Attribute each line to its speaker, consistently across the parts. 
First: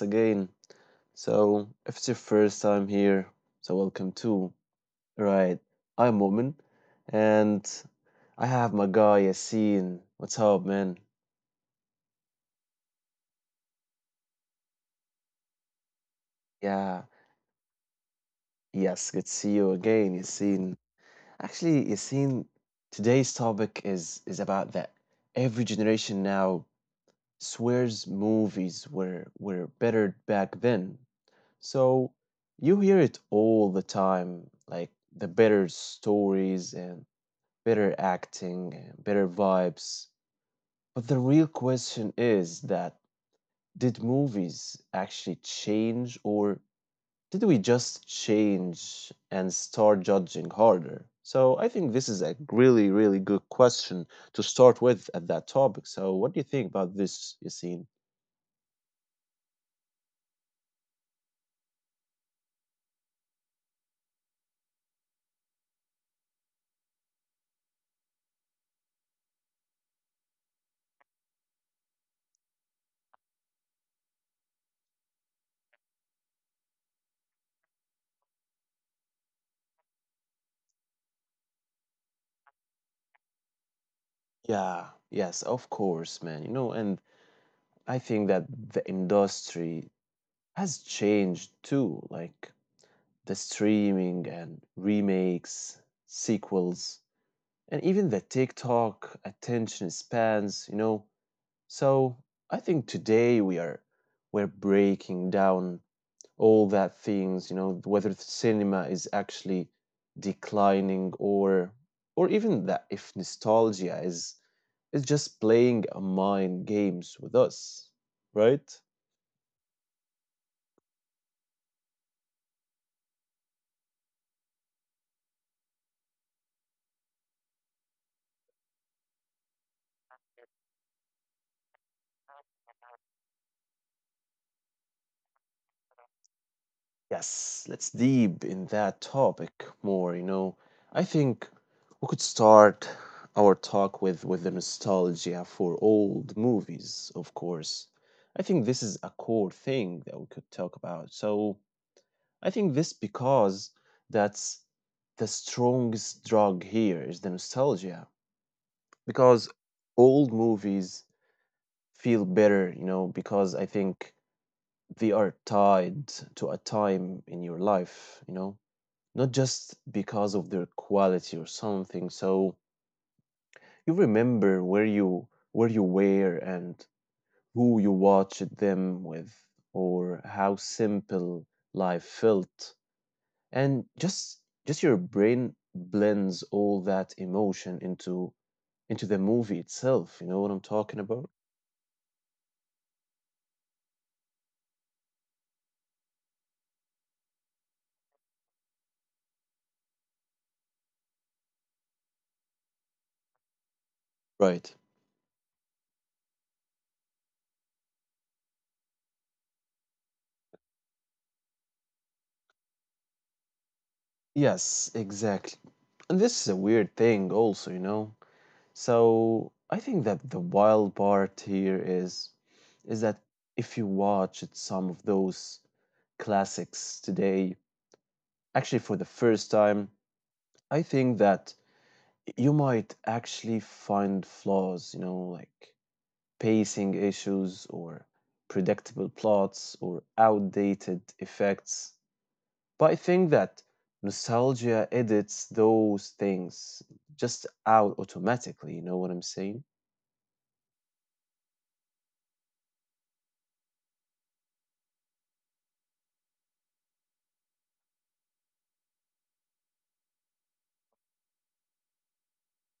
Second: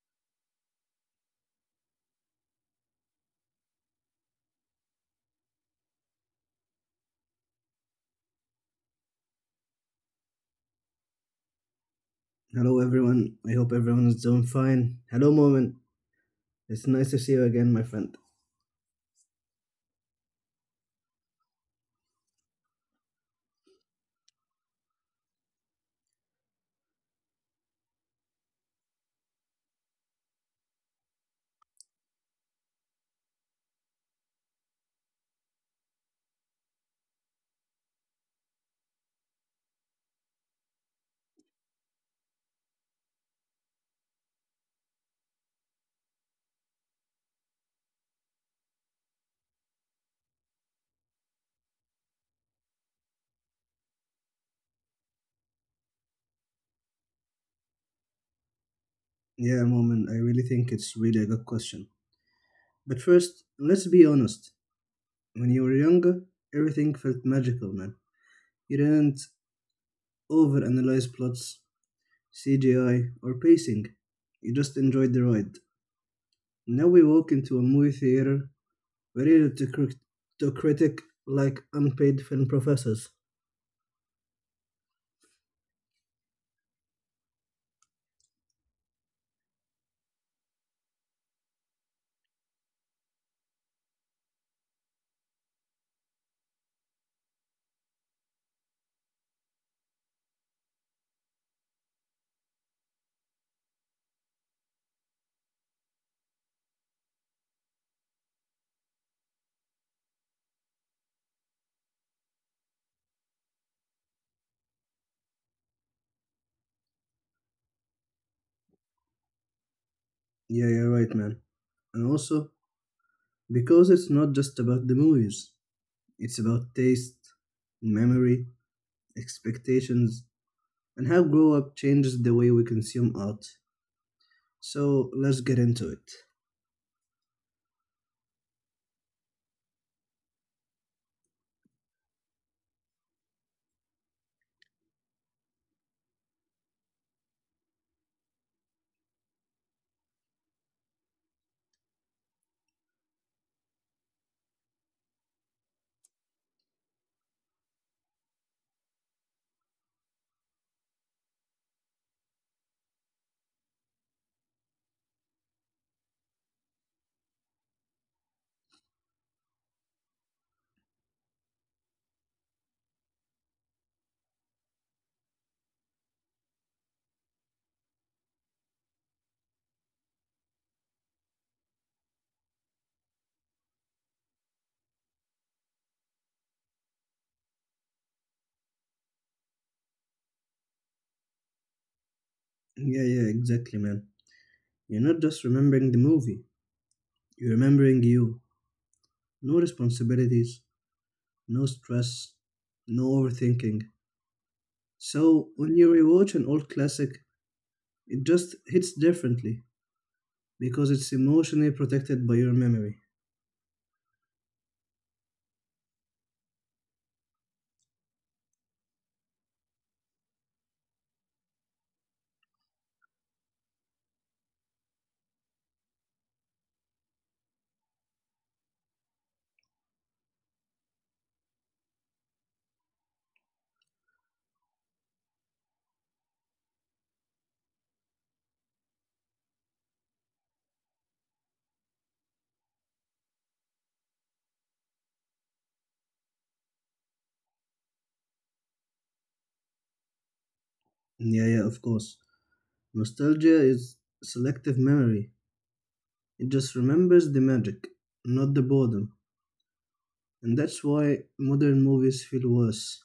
Speaker 1: again. If it's your first time here, welcome too. Right, I'm Woman, and I have my guy Yassine. What's up, man?
Speaker 2: Hello, everyone. I hope everyone is doing fine. Hello, Moment. It's nice to
Speaker 1: Yeah,
Speaker 2: see you again, my friend.
Speaker 1: yes, good to see you again, Yassine. Actually, Yassine, today's topic is about that every generation now swears movies were better back then. So you hear it all the time, like the better stories and better acting and better vibes. But the real question is that did movies actually change, or did we just change and start judging harder? So I think this is a really, really good question to start with at that topic. So what do you think about this, Yassine?
Speaker 2: Yeah, Moment, I really think it's really a good question. But first, let's be honest. When you were younger, everything felt magical, man. You didn't overanalyze plots, CGI, or pacing. You just enjoyed the ride. Now we walk into a movie theater ready to, to critic like unpaid film professors.
Speaker 1: Yeah, yes, of course, man. You know, and I think that the industry has changed too, like the streaming and remakes, sequels, and even the TikTok attention spans, you know. So I think today we're breaking down all that things, you know, whether the cinema is actually declining, or even that if nostalgia is just playing a mind games with us, right?
Speaker 2: Yeah, you're right, man. And also, because it's not just about the movies. It's about taste, memory, expectations, and how grow up changes the way we consume art. So let's get into it.
Speaker 1: Yes, let's deep in that topic more, you know. I think we could start our talk with the nostalgia for old movies, of course. I think this is a core thing that we could talk about. So, I think this because that's the strongest drug here is the nostalgia, because old movies feel better, you know, because I think they are tied to a time in your life, you know, not just because of their quality or something. So you remember where you were and who you watched them with, or how simple life felt. And just your brain blends all that emotion into the movie itself. You know what I'm talking about?
Speaker 2: Yeah, exactly, man. You're not just remembering the movie, you're remembering you. No responsibilities, no stress, no overthinking.
Speaker 1: Right.
Speaker 2: So when you rewatch an old classic, it just hits differently because it's emotionally protected by your memory.
Speaker 1: Yes, exactly. And this is a weird thing also, you know. So I think that the wild part here is that if you watch it- some of those classics today, actually for the first time, I think that you might actually find flaws, you know, like pacing issues, or predictable plots, or outdated effects. But I think that nostalgia edits those things just out automatically, you know what I'm saying?
Speaker 2: Yeah, of course. Nostalgia is selective memory. It just remembers the magic, not the boredom. And that's why modern movies feel worse.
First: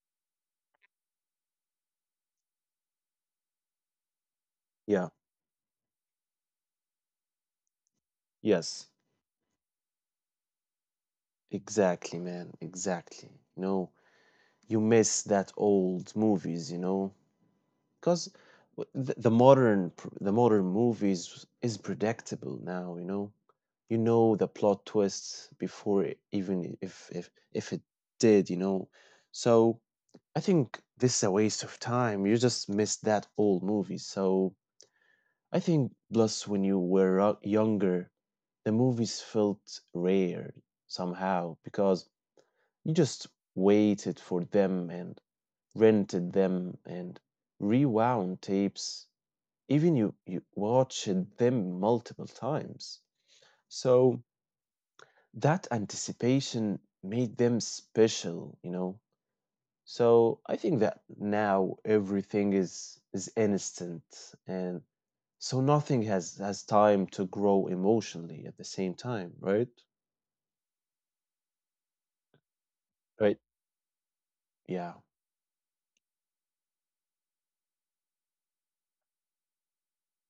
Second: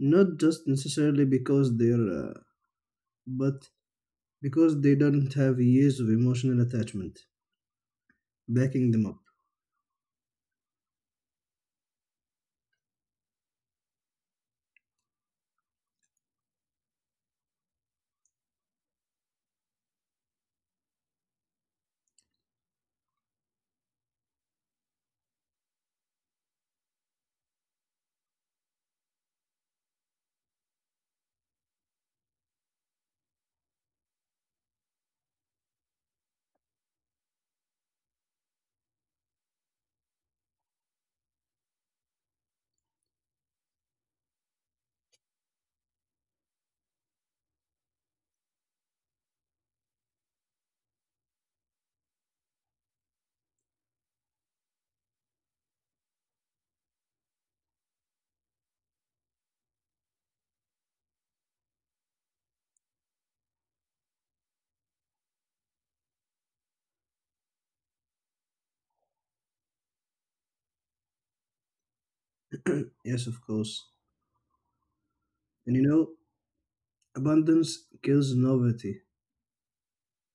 Speaker 2: Not just necessarily because but because they
Speaker 1: Yeah.
Speaker 2: don't have years of emotional attachment
Speaker 1: Yes.
Speaker 2: backing them up.
Speaker 1: Exactly, man. Exactly. You know, you miss that old movies, you know, because the modern movies is predictable now, you know. You know the plot twists before it, even if it did, you know. So I think this is a waste of time. You just miss that old movie. So I think plus when you were younger, the movies felt rare somehow, because you just waited for them, and rented them, and rewound tapes. Even you, you watched them multiple times. So that anticipation made them special, you know. So I think that now everything is instant, and so nothing has time to grow emotionally at the same time, right?
Speaker 2: Yes, of
Speaker 1: Right.
Speaker 2: course.
Speaker 1: Yeah.
Speaker 2: And you know, abundance kills novelty,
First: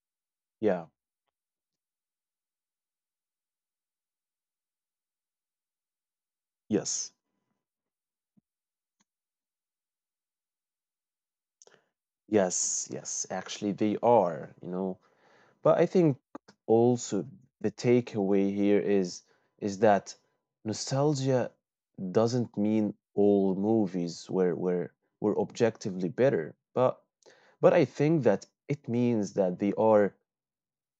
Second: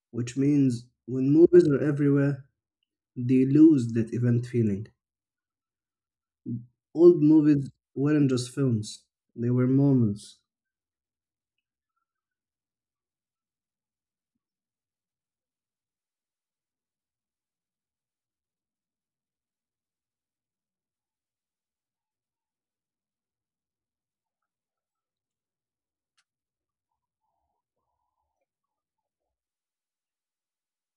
Speaker 2: which
Speaker 1: Yeah.
Speaker 2: means when movies are everywhere, they lose that event feeling.
Speaker 1: Yes.
Speaker 2: Old movies weren't just films, they were moments.
Speaker 1: Yes, yes, actually they are, you know. But I think also the takeaway here is that nostalgia doesn't mean all movies were objectively better, but I think that it means that they are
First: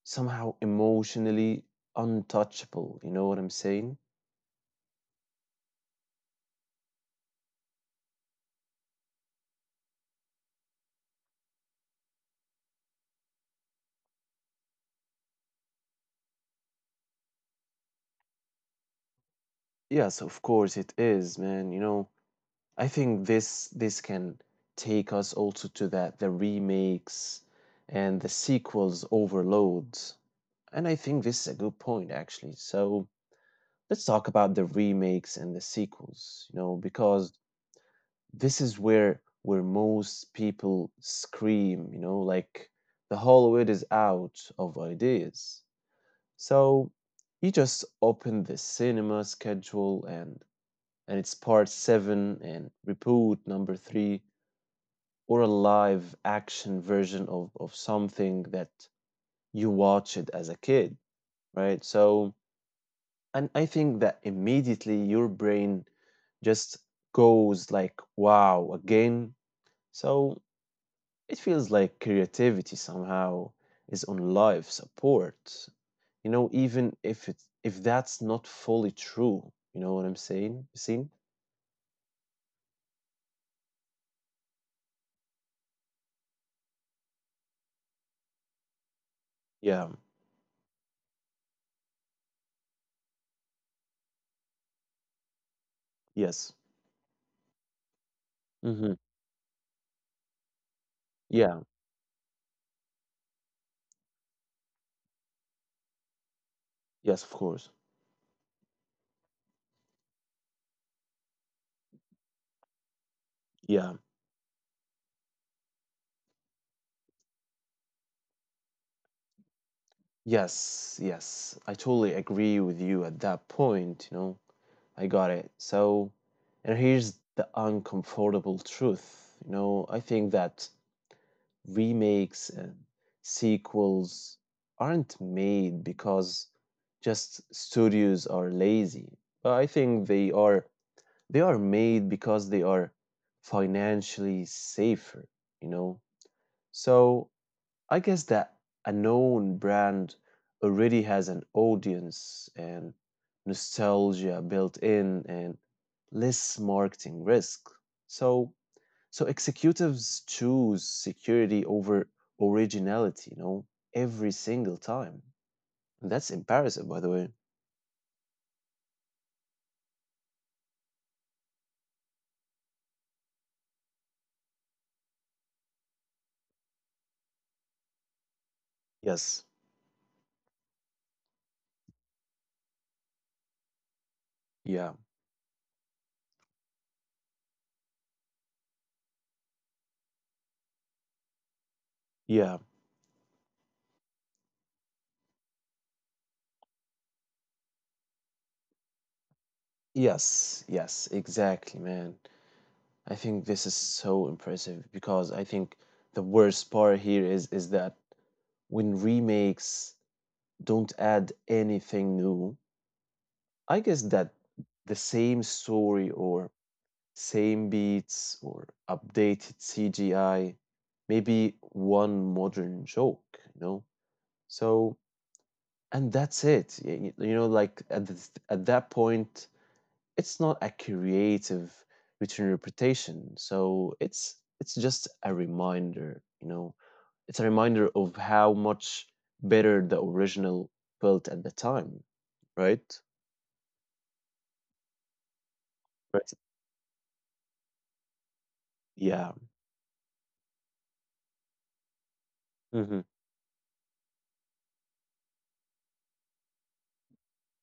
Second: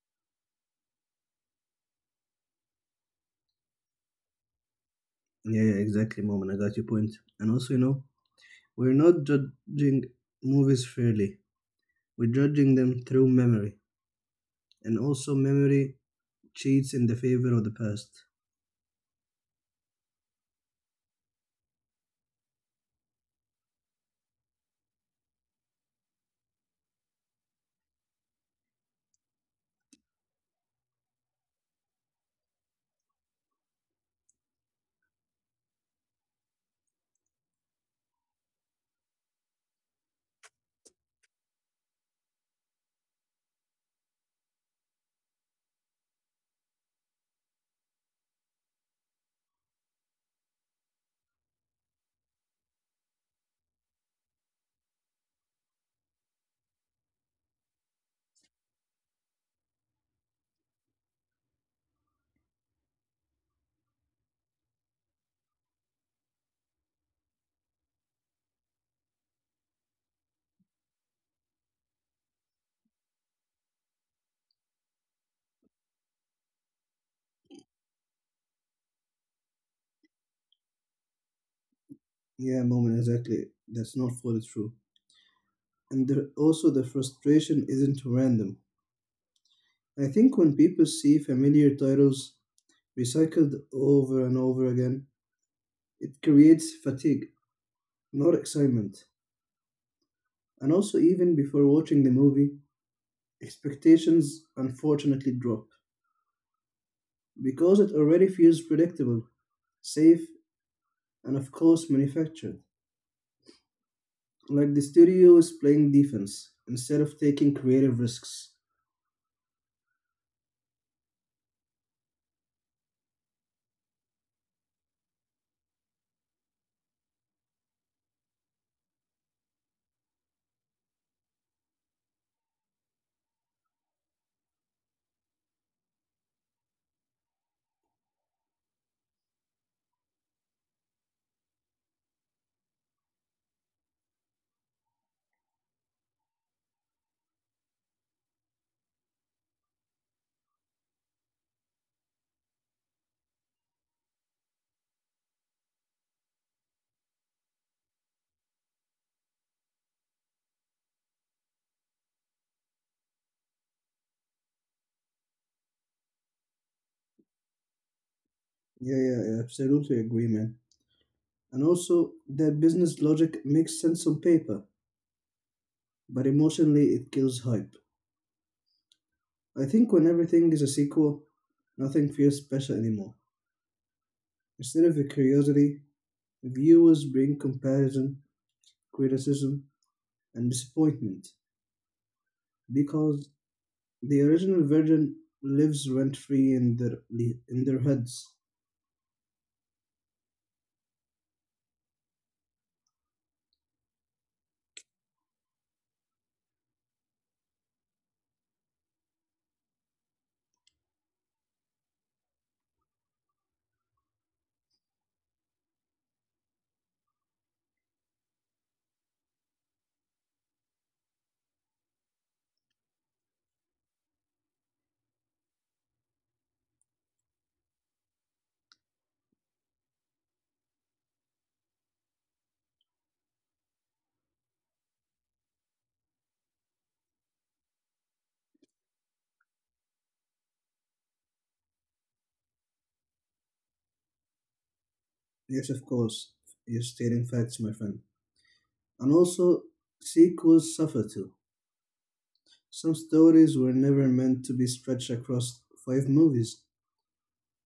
Speaker 1: somehow emotionally untouchable. You know what I'm saying?
Speaker 2: Yeah, exactly, moment. I got your point. And also, you know, we're not judging movies fairly, we're judging them through memory. And also, memory cheats in the favor of the past.
Speaker 1: Yes, of course it is, man. You know, I think this can take us also to that the remakes and the sequels overload. And I think this is a good point, actually. So let's talk about the remakes and the sequels, you know, because this is where most people scream, you know, like the Hollywood is out of ideas. So you just open the cinema schedule, and it's part seven and reboot number three, or a live action version of something that you watched as a kid, right? So and I think that immediately your brain just goes like, wow, again. So it feels like creativity somehow is on life support, you know, even if it if that's not fully true. You know what I'm saying? Seen?
Speaker 2: Yeah, moment, exactly. That's not fully true. And there, also, the frustration isn't random.
Speaker 1: Yeah.
Speaker 2: I think when people see familiar titles recycled over and over again, it
Speaker 1: Yes.
Speaker 2: creates fatigue, not
Speaker 1: Mm-hmm.
Speaker 2: excitement. And also, even
Speaker 1: Yeah.
Speaker 2: before watching the movie, expectations unfortunately drop
Speaker 1: Yes, of course.
Speaker 2: because it already feels predictable, safe, and of course manufactured.
Speaker 1: Yeah.
Speaker 2: Like the studio is playing defense instead of taking creative risks.
Speaker 1: Yes. Yes. I totally agree with you at that point, you know. I got it. So, and here's the uncomfortable truth. You know, I think that remakes and sequels aren't made because just studios are lazy. But I think they are made because they are financially safer, you know. So I guess that a known brand already has an audience, and nostalgia built in, and less marketing risk. So executives choose security over originality, you know, every single time. And that's impressive, by the way.
Speaker 2: Yeah, I absolutely agree, man. And also, that business logic makes sense on paper, but emotionally it kills hype.
Speaker 1: Yes.
Speaker 2: I think when everything is a sequel, nothing feels special anymore. Instead
Speaker 1: Yeah.
Speaker 2: of a curiosity, viewers bring comparison, criticism, and disappointment
Speaker 1: Yeah.
Speaker 2: because the original version lives rent free in their heads.
Speaker 1: Yes. Yes. Exactly, man. I think this is so impressive, because I think the worst part here is that when remakes don't add anything new. I guess that the same story, or same beats, or updated CGI, maybe one modern joke, you know? So, and that's it. You know, like at, at that point, it's not a creative written interpretation. So it's just a reminder, you know, it's a reminder of how much better the original felt at the time, right?
Speaker 2: Yes, of course,
Speaker 1: Right.
Speaker 2: you're stating facts, my friend. And
Speaker 1: Yeah.
Speaker 2: also, sequels suffer too. Some
Speaker 1: Hmm.
Speaker 2: stories were never meant to be stretched across five movies,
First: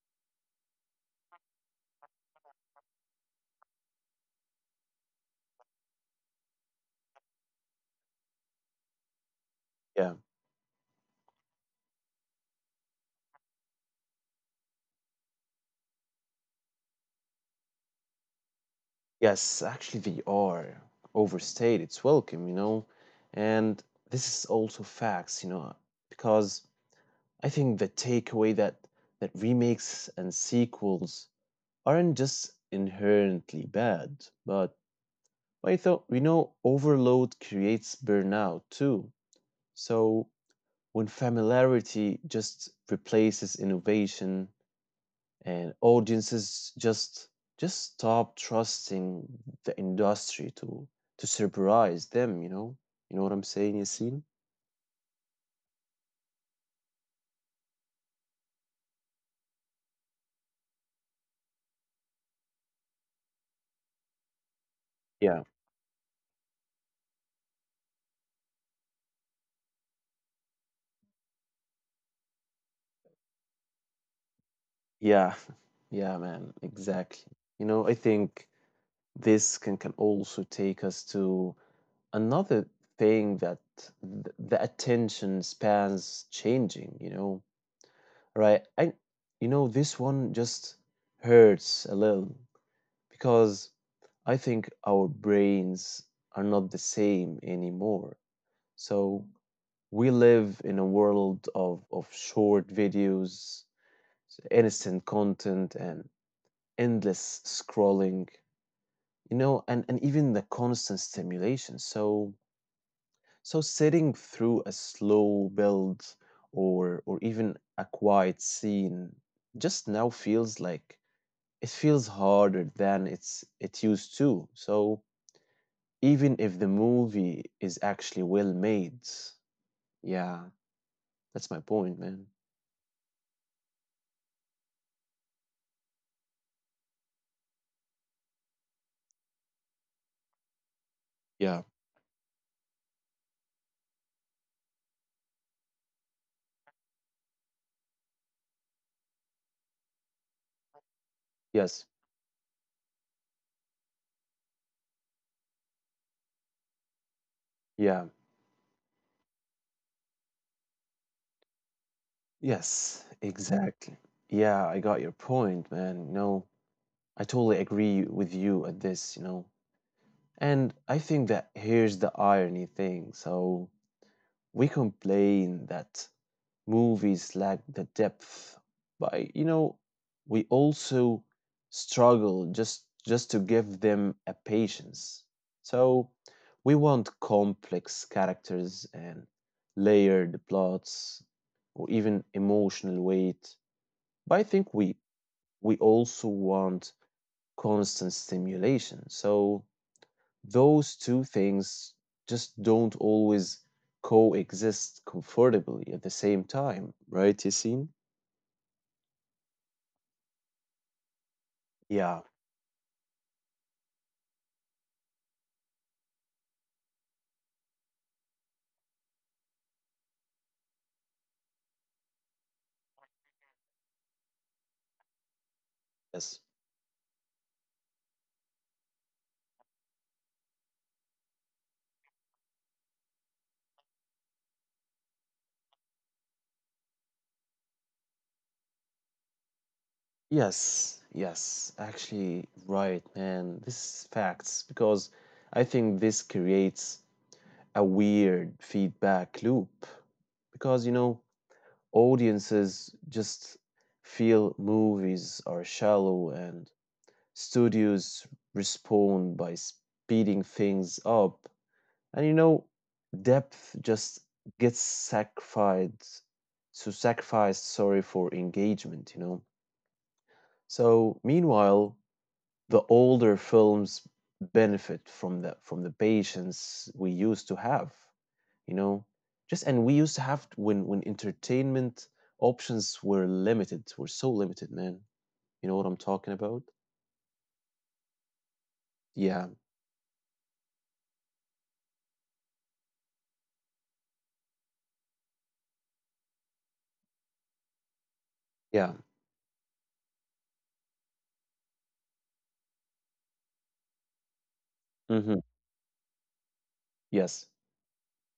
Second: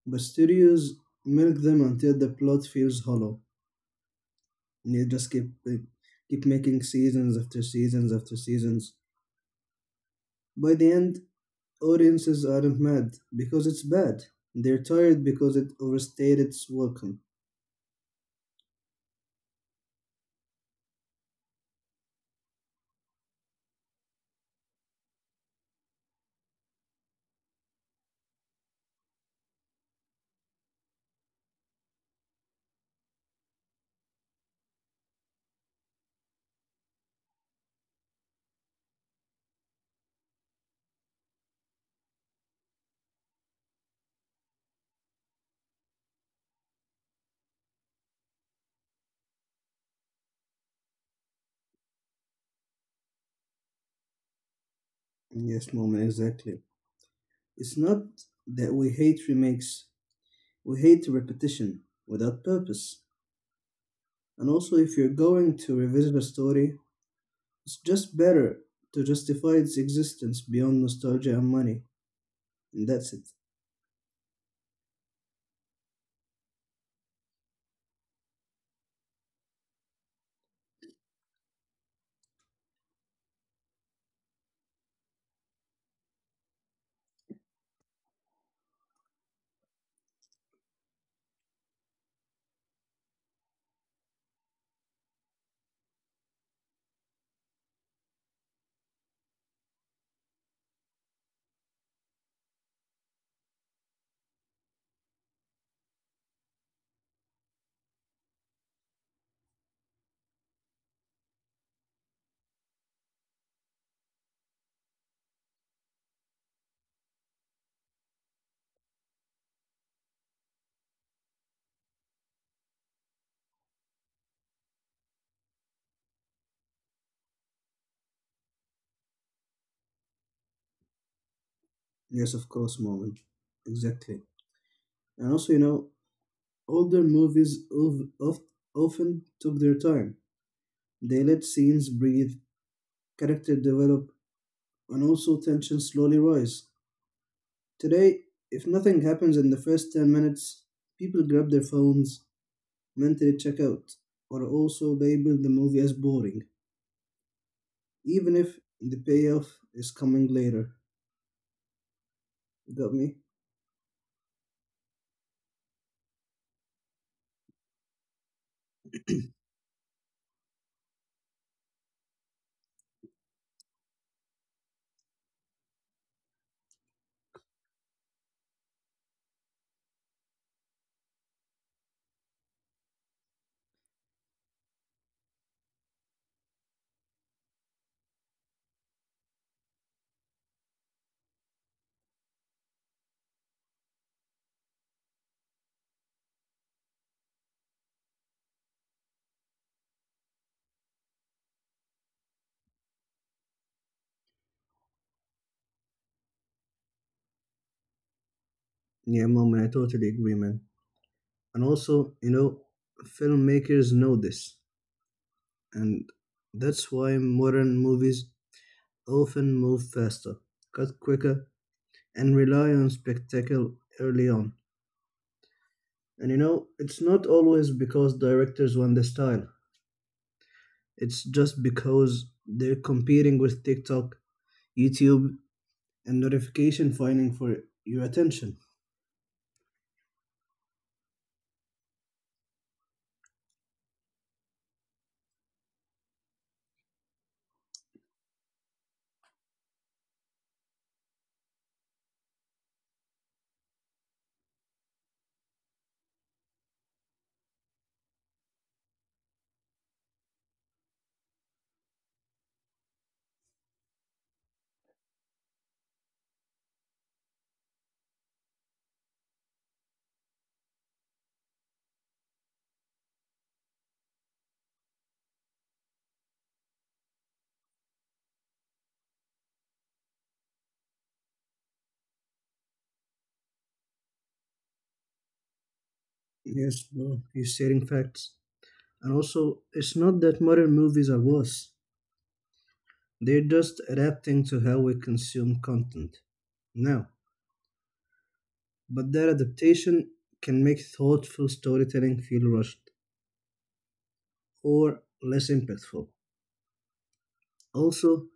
Speaker 2: but studios milk them until the plot feels hollow. And you just keep like, keep making seasons after seasons after seasons.
Speaker 1: Yeah.
Speaker 2: By the end, audiences aren't mad because it's bad. They're tired because it overstayed its welcome.
Speaker 1: Yes, actually, they are overstayed. It's welcome, you know, and this is also facts, you know, because I think the takeaway that remakes and sequels aren't just inherently bad, but I thought we know overload creates burnout too. So when familiarity just replaces innovation, and audiences just stop trusting the industry to surprise them, you know, you know what I'm saying, Yasin?
Speaker 2: Yes, moment, exactly. It's not that we hate remakes. We hate repetition without purpose. And also, if you're
Speaker 1: Yeah.
Speaker 2: going to revisit a story, it's just better to justify its existence beyond nostalgia and money. And that's it.
Speaker 1: Yeah. Yeah, man, exactly. You know, I think this can also take us to another thing, that the attention spans changing, you know, right? I, you know, this one just hurts a little because I think our brains are not the same anymore. So we live in a world of short videos, instant content, and endless scrolling, you know, and even the constant stimulation. So sitting through a slow build, or even a quiet scene, just now feels like it feels harder than it used to. So even if the movie is actually well made. Yeah, that's my point, man.
Speaker 2: Yes, of course, moment. Exactly. And also, you know, older movies often took their time. They let
Speaker 1: Yeah.
Speaker 2: scenes breathe, character develop, and also tension slowly rise. Today, if nothing happens in the first 10 minutes, people grab their
Speaker 1: Yes.
Speaker 2: phones, mentally check out, or also label the movie as boring,
Speaker 1: Yeah.
Speaker 2: even if the payoff is coming later. Got
Speaker 1: Yes.
Speaker 2: me?
Speaker 1: Exactly. Yeah, I got your point, man. No, I totally agree with you at this, you know. And I think that here's the irony thing. So we complain that movies lack the depth, but you know, we also struggle just to give them a patience. So we want complex characters, and layered plots, or even emotional weight. But I think we also want constant stimulation. So those two things just don't always coexist comfortably at the same time, right, Yasin?
Speaker 2: Yeah, mom, and I totally agree, man. And also,
Speaker 1: Yeah,
Speaker 2: you know, filmmakers know this, and that's why modern movies often move faster, cut quicker, and rely on spectacle early on. And you
Speaker 1: yes.
Speaker 2: know, it's not always because directors want the style, it's just because they're competing with TikTok, YouTube, and notification finding for your attention.
Speaker 1: Yes, yes. Actually, right, man. This is facts, because I think this creates a weird feedback loop because, you know, audiences just feel movies are shallow, and studios respond by speeding things up. And, you know, depth just gets sacrificed, so sacrificed, sorry, for engagement, you know. So meanwhile, the older films benefit from the patience we used to have, you know, just and we used to have when entertainment options were limited, were so limited, man. You know what I'm talking about?
Speaker 2: Yes, bro, you're stating facts. And
Speaker 1: Yeah,
Speaker 2: also, it's not that modern movies are worse, they're just adapting to how we consume content now.
Speaker 1: yeah.
Speaker 2: But that adaptation can make thoughtful storytelling feel rushed or
Speaker 1: Mm-hmm.
Speaker 2: less impactful.
Speaker 1: Yes,
Speaker 2: Also,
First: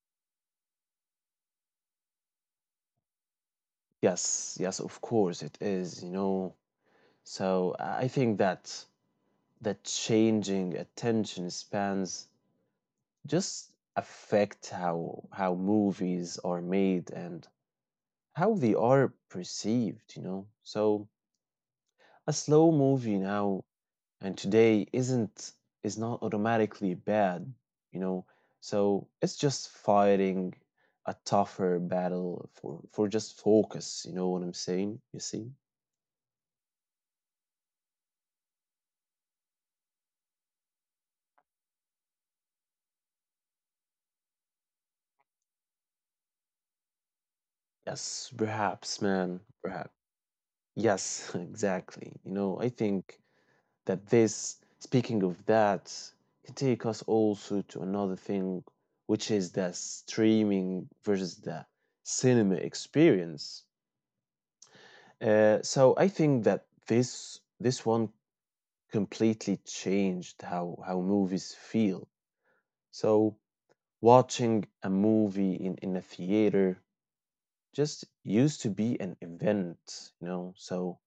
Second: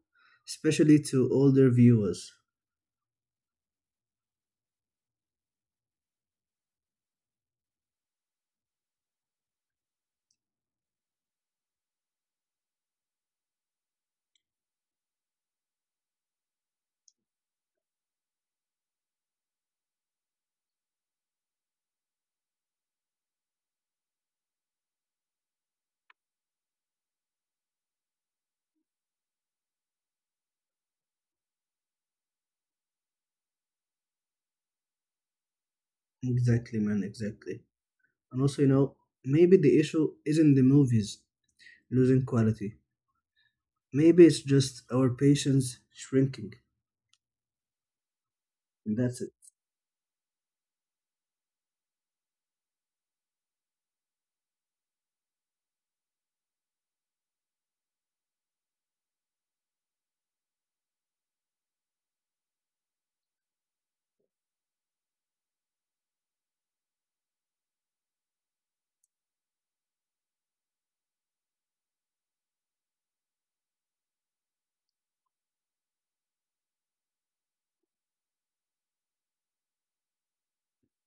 Speaker 2: especially to older viewers.
Speaker 1: yes, yes. Of course, it is. You know, so I think that that changing attention spans just affect how movies are made, and how they are perceived, you know. So a slow movie now and today isn't is not automatically bad, you know. So it's just fighting a tougher battle for just focus, you know what I'm saying? You see?
Speaker 2: Exactly, man, exactly. And also, you know, maybe the issue isn't the movies losing quality. Maybe it's just our patience shrinking.
Speaker 1: Yes,
Speaker 2: And
Speaker 1: perhaps,
Speaker 2: that's it.
Speaker 1: man, perhaps. Yes, exactly. You know, I think that this, speaking of that, can take us also to another thing, which is the streaming versus the cinema experience. So I think that this one completely changed how movies feel. So watching a movie in a theater just used to be an event, you know. So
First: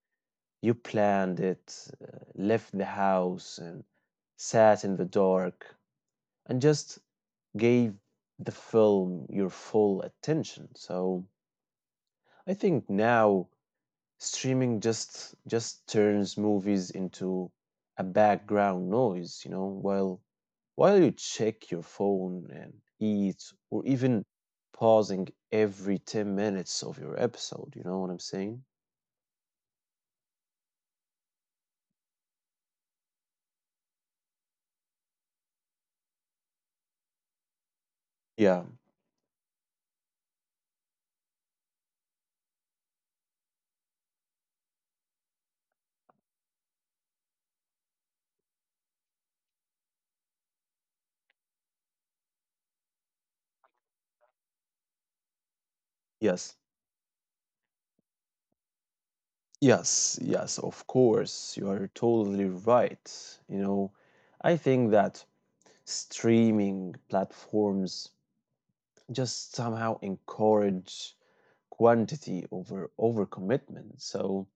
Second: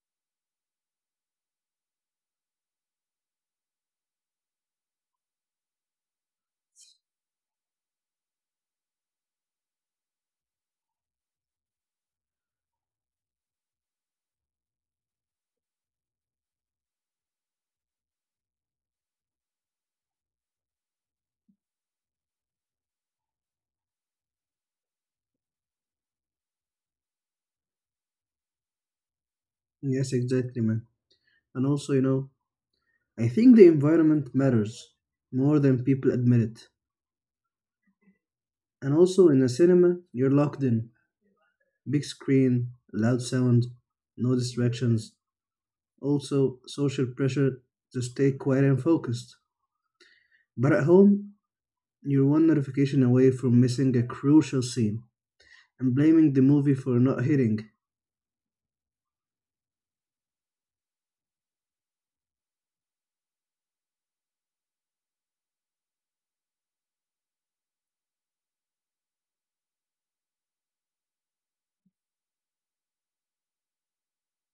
Speaker 1: you planned it, left the house, and sat in the dark, and just gave the film your full attention. So I think now streaming just turns movies into a background noise, you know, while you check your phone and eat, or even pausing every 10 minutes of your episode, you know what I'm saying?
Speaker 2: Yes, exactly, man. And also, you know, I think the environment matters more than people admit it.
Speaker 1: Yeah,
Speaker 2: And also, in a cinema, you're locked in. Big screen, loud sound, no distractions. Also social pressure to stay quiet and focused. But at home, you're one notification away from missing a crucial scene and blaming the
Speaker 1: yes.
Speaker 2: movie for not hitting.
Speaker 1: Yes, yes, of course. You are totally right. You know, I think that streaming platforms just somehow encourage quantity over overcommitment. So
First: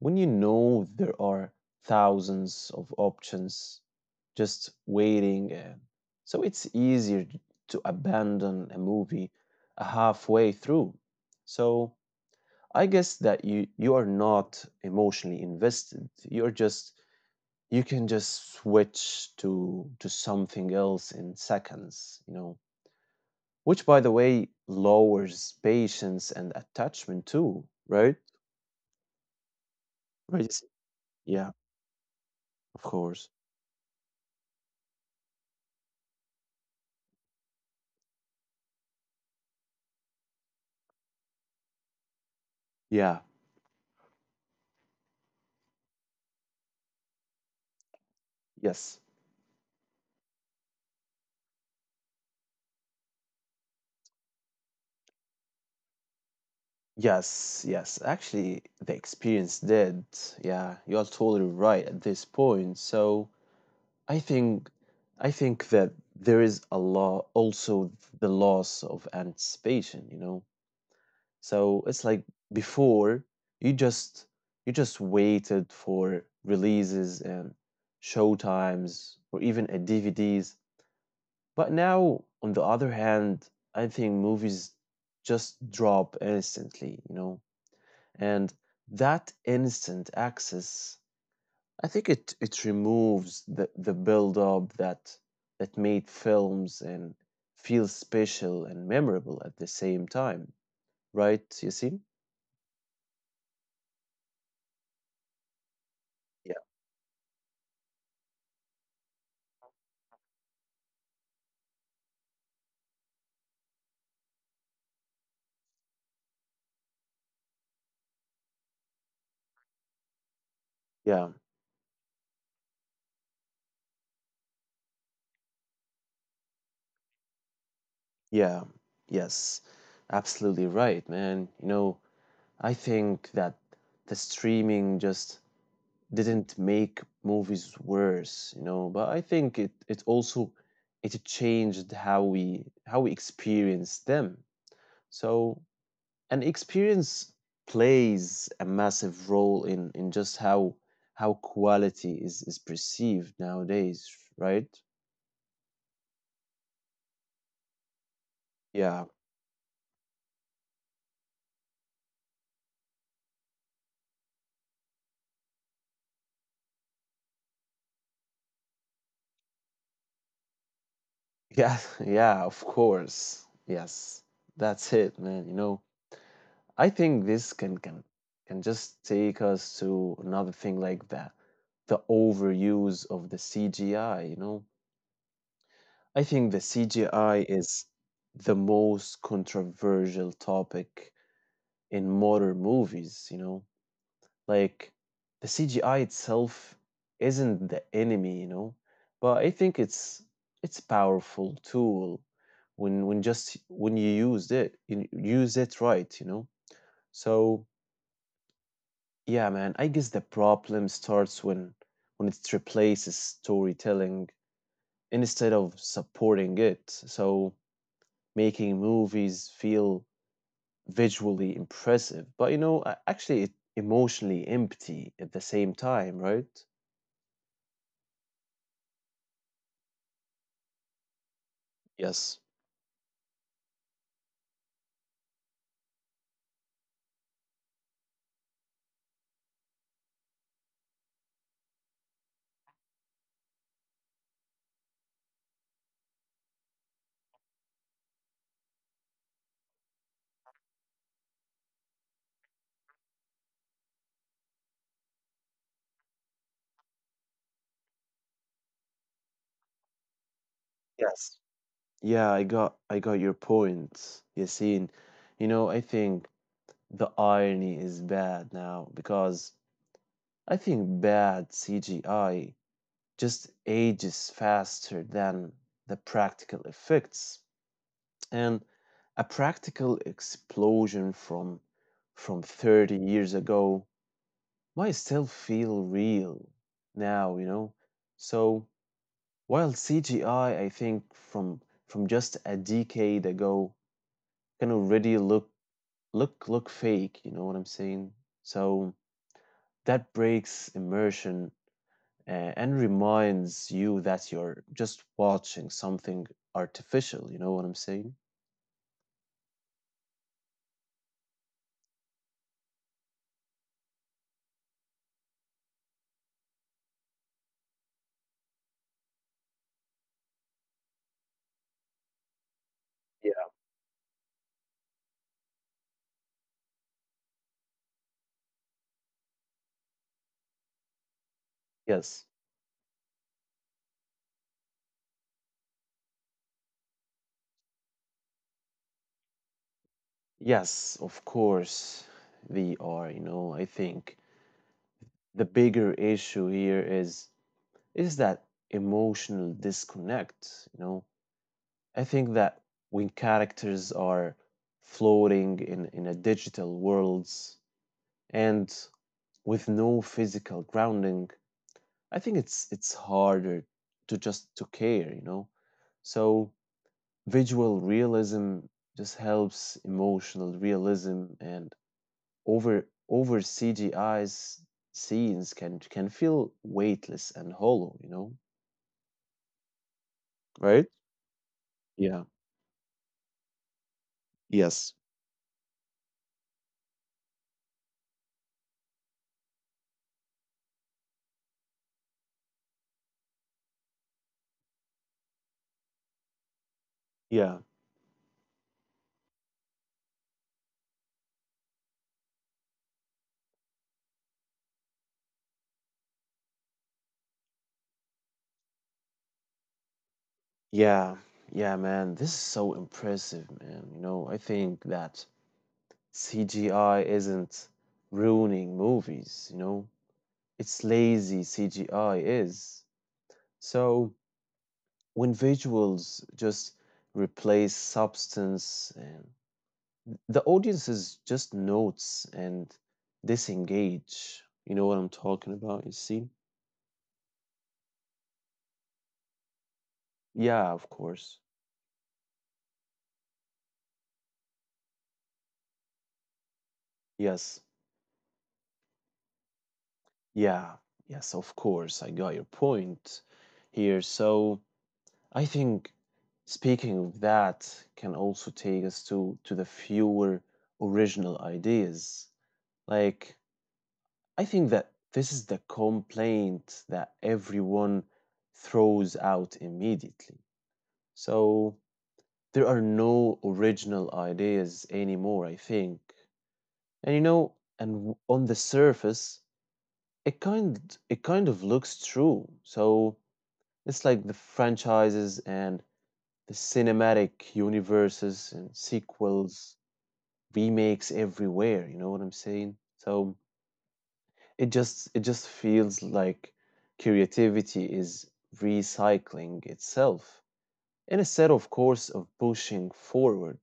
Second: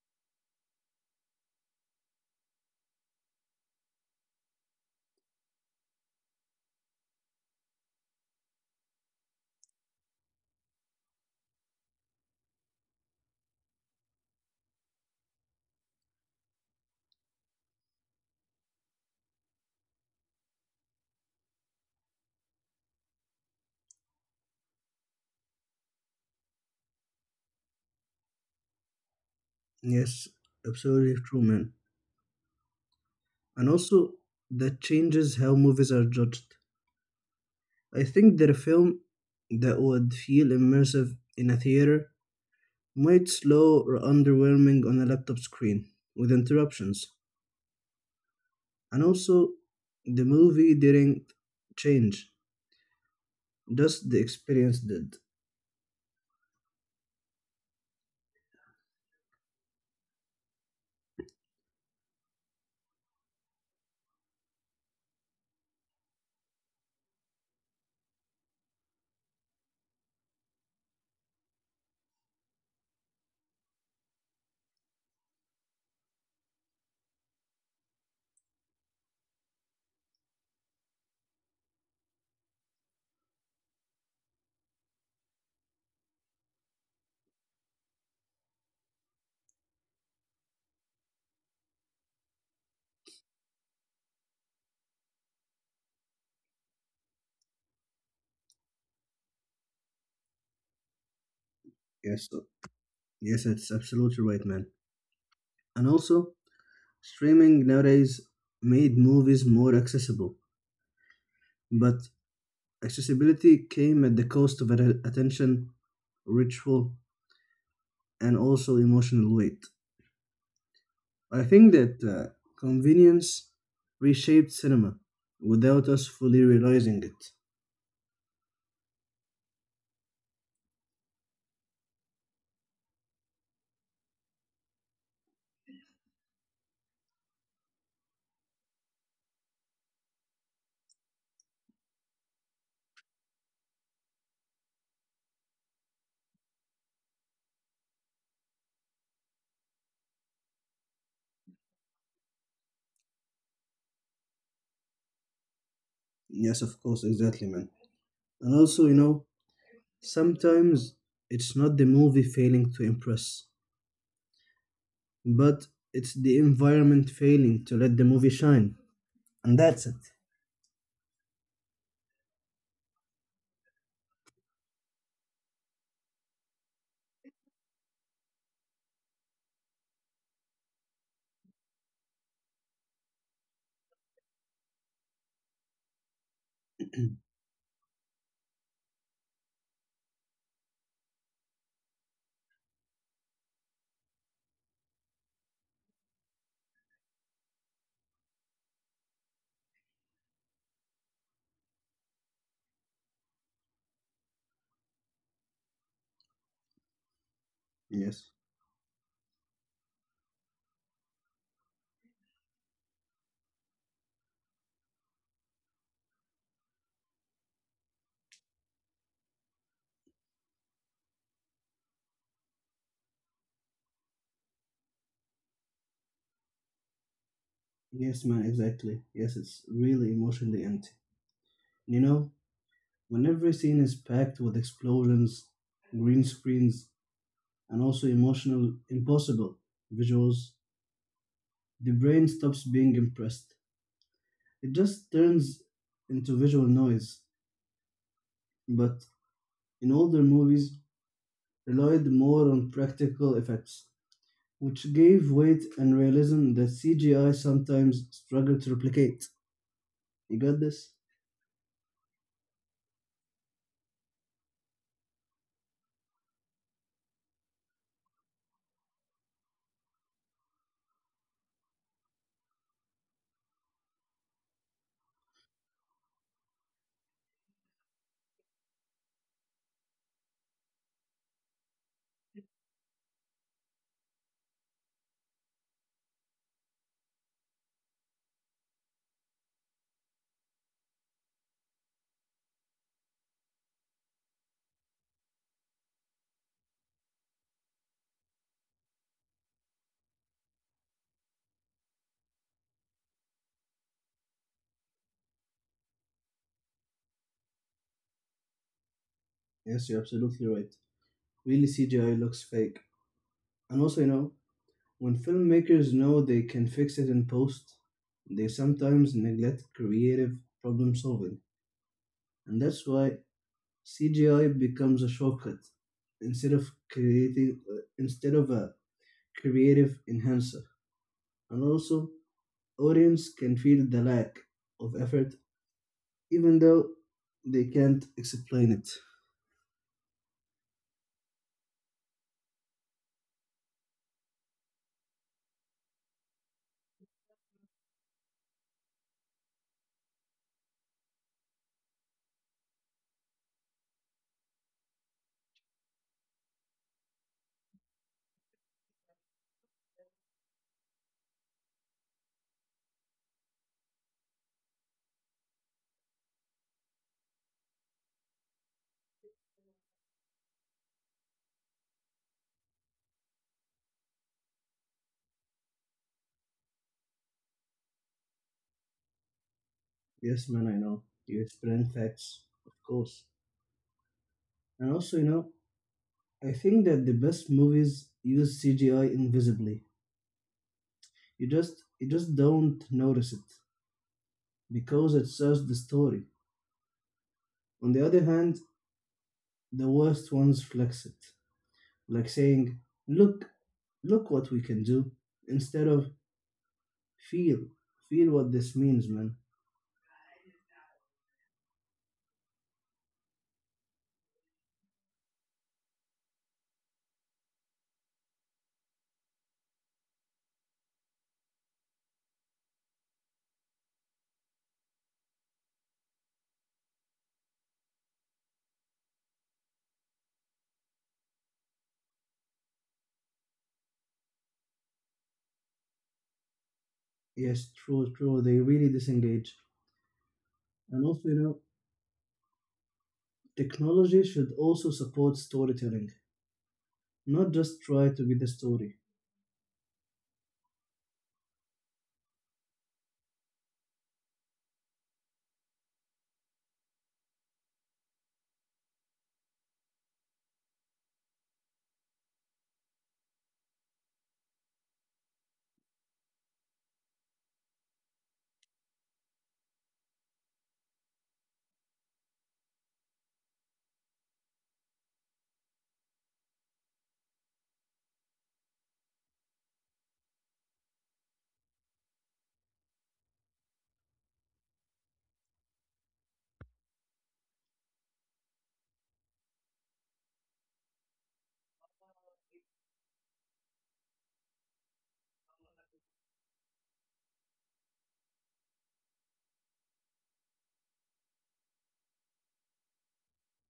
Speaker 1: when you know there are thousands of options just waiting, so it's easier to abandon a movie halfway through. So I guess that you are not emotionally invested. You're just you can just switch to something else in seconds, you know, which by the way lowers patience and attachment too, right?
Speaker 2: Yes,
Speaker 1: Right. Yes.
Speaker 2: absolutely true,
Speaker 1: yeah
Speaker 2: man.
Speaker 1: of course
Speaker 2: And also, that changes how movies are judged. I think that a film that would feel immersive in a theater
Speaker 1: yeah
Speaker 2: might slow or underwhelming on a laptop screen with interruptions.
Speaker 1: yes
Speaker 2: And also, the movie didn't change, just the experience did.
Speaker 1: yes Yes, actually the experience did. Yeah, you're totally right at this point. So i think I think that there is a lot also the loss of anticipation, you know. So it's like before you just you just waited for releases and showtimes or even a DVDs. But now, on the other hand, I think movies just drop instantly, you know. And that instant access, I think it removes the build up that that made films and feel special and memorable at the same time, right? You see?
Speaker 2: Yes, uh, yes, it's absolutely right, man. And also,
Speaker 1: Yeah.
Speaker 2: streaming nowadays made movies more accessible, but accessibility came at the cost of attention, ritual, and also emotional weight.
Speaker 1: Yeah.
Speaker 2: I think that convenience reshaped cinema without us fully realizing it.
Speaker 1: Yeah, yes, absolutely right, man. You know, I think that the streaming just didn't make movies worse, you know, but I think it also it changed how we experience them. So, an experience plays a massive role in just how quality is perceived nowadays, right?
Speaker 2: Yes, of course, exactly, man. And also, you
Speaker 1: Yeah,
Speaker 2: know, sometimes it's not the movie failing to impress, but it's the environment failing to let the movie shine. And that's it.
Speaker 1: Yeah, yeah, of course. Yes, that's it, man. You know, I think this can just take us to another thing like that, the overuse of the CGI, you know. I think the CGI is the most controversial topic in modern movies, you know. Like the CGI itself isn't the enemy, you know, but I think it's powerful tool when you use it right, you know. So
Speaker 2: Yes.
Speaker 1: yeah, man, I guess the problem starts when it replaces storytelling instead of supporting it. So making movies feel visually impressive, but you know, emotionally empty at the same time, right?
Speaker 2: Yes, man, exactly. Yes, it's really emotionally empty. You know,
Speaker 1: Yes.
Speaker 2: when every scene is packed with explosions, green screens, and also emotional, impossible visuals, the brain stops being impressed. It just turns into visual noise. But in older movies, relied more on practical effects, which gave weight and realism that CGI sometimes struggled to replicate. You got this?
Speaker 1: Yes. Yeah, I got your point, Yasin. You know, I think the irony is bad now because I think bad CGI just ages faster than the practical effects. And a practical explosion from 30 years ago might still feel real now, you know. So while CGI, I think from just a decade ago can already look fake, you know what I'm saying? So that breaks immersion, uh, and reminds you that you're just watching something artificial, you know what I'm saying?
Speaker 2: Yes, you're absolutely right. Really, CGI looks fake. And also, you know, when filmmakers know they can fix it in post, they sometimes neglect creative problem solving. And that's why
Speaker 1: yeah
Speaker 2: CGI becomes a shortcut instead of a creative enhancer. And also,
Speaker 1: yes
Speaker 2: audience can feel the lack of effort even though they can't explain it.
Speaker 1: yes of course. VR, you know, I think the bigger issue here is that emotional disconnect, you know. I think that when characters are floating in a digital worlds and with no physical grounding, I think it's harder to just to care, you know? So visual realism just helps emotional realism and over CGI's scenes can feel weightless and hollow, you know?
Speaker 2: Yes, man, I
Speaker 1: Right?
Speaker 2: know. You explain
Speaker 1: Yeah.
Speaker 2: facts, of course. And
Speaker 1: Yes.
Speaker 2: also, you know, I think that the best movies use CGI invisibly. You just don't notice it because it serves the story.
Speaker 1: Yeah.
Speaker 2: On the other hand, the worst ones flex it, like saying, "Look, look what we can do," instead of "Feel, feel what this means, man."
Speaker 1: Yeah, yeah, man. This is so impressive, man. You know, I think that CGI isn't ruining movies, you know, it's lazy CGI is. So when visuals just replace substance and the audiences just notes and disengage. You know what I'm talking about, you see?
Speaker 2: Yes, true, true. They really disengage.
Speaker 1: Yeah, of
Speaker 2: And also, you
Speaker 1: course.
Speaker 2: know, technology should also support storytelling, not
Speaker 1: Yes.
Speaker 2: just try to be the story.
Speaker 1: Yeah. Yes, of course. I got your point here. So I think speaking of that can also take us to the fewer original ideas. Like I think that this is the complaint that everyone throws out immediately. So there are no original ideas anymore, I think. And you know, and on the surface, it kind it kind of looks true. So it's like the franchises and the cinematic universes and sequels, remakes everywhere, you know what I'm saying? So it just feels like creativity is recycling itself and instead of course of pushing forward,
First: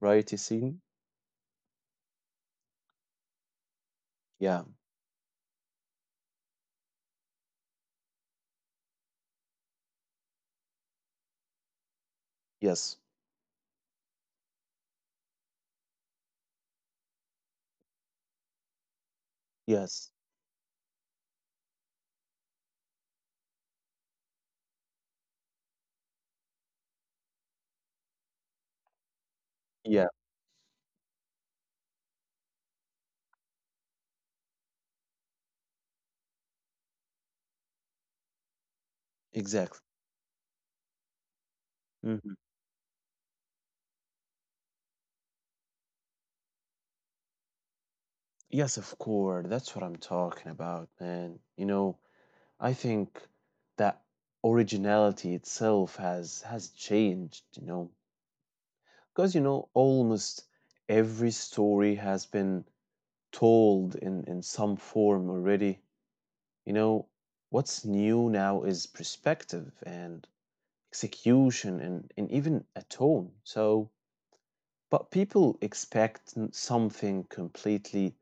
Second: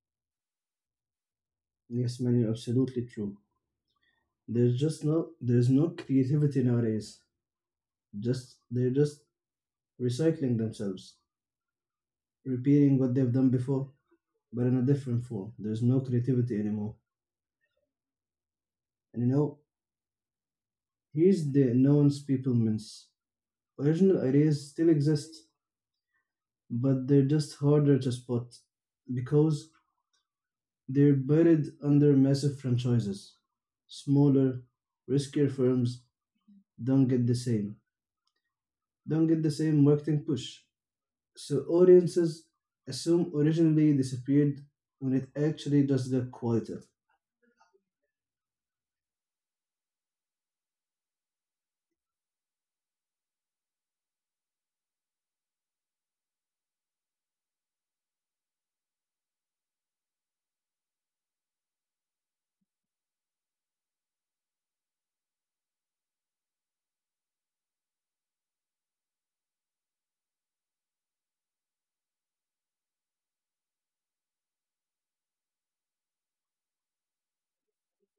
Speaker 1: right, Yassine?
Speaker 2: Yes, man, you're absolutely true.
Speaker 1: Yeah,
Speaker 2: There's no creativity nowadays. Just they're just recycling themselves,
Speaker 1: yes,
Speaker 2: repeating what they've done before, but in a different form. There's no creativity anymore. And you know,
Speaker 1: yes,
Speaker 2: here's the nuance people miss. Original ideas still exist, but they're just harder to spot because
Speaker 1: yeah,
Speaker 2: they're buried under massive franchises. Smaller, riskier firms don't get the same. Don't get the
Speaker 1: exactly.
Speaker 2: same marketing push. So
Speaker 1: hmm
Speaker 2: audiences assume originally disappeared when it actually just got quieter.
Speaker 1: Yes, of course, that's what I'm talking about, man. You know, I think that originality itself has changed, you know. Because, you know, almost every story has been told in some form already. You know, what's new now is perspective and execution and even a tone. So, but people expect something completely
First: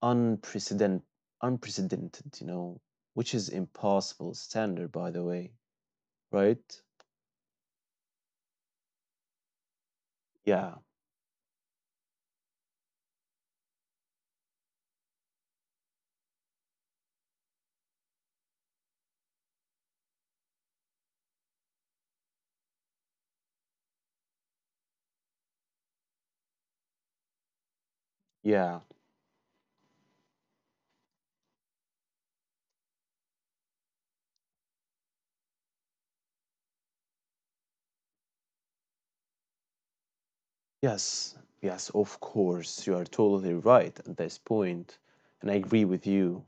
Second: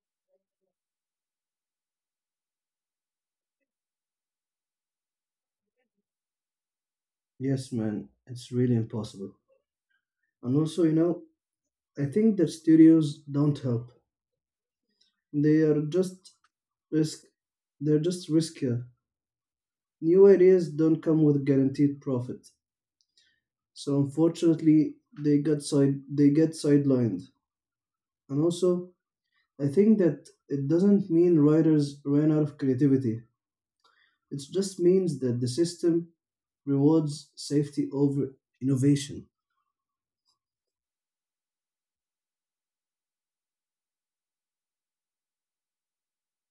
Speaker 1: unprecedented, unprecedented, you know, which is impossible standard, by the way, right?
Speaker 2: Yes, man, it's really impossible. And
Speaker 1: Yeah,
Speaker 2: also, you know, I think that studios don't help. They are just risk. They're just riskier. New ideas don't come with guaranteed profit. So unfortunately, they get sidelined. And
Speaker 1: yeah.
Speaker 2: also, I think that it doesn't mean writers ran out of creativity. It just means that the system rewards safety over innovation.
Speaker 1: Yes, yes, of course. You are totally right at this point, and I agree with you.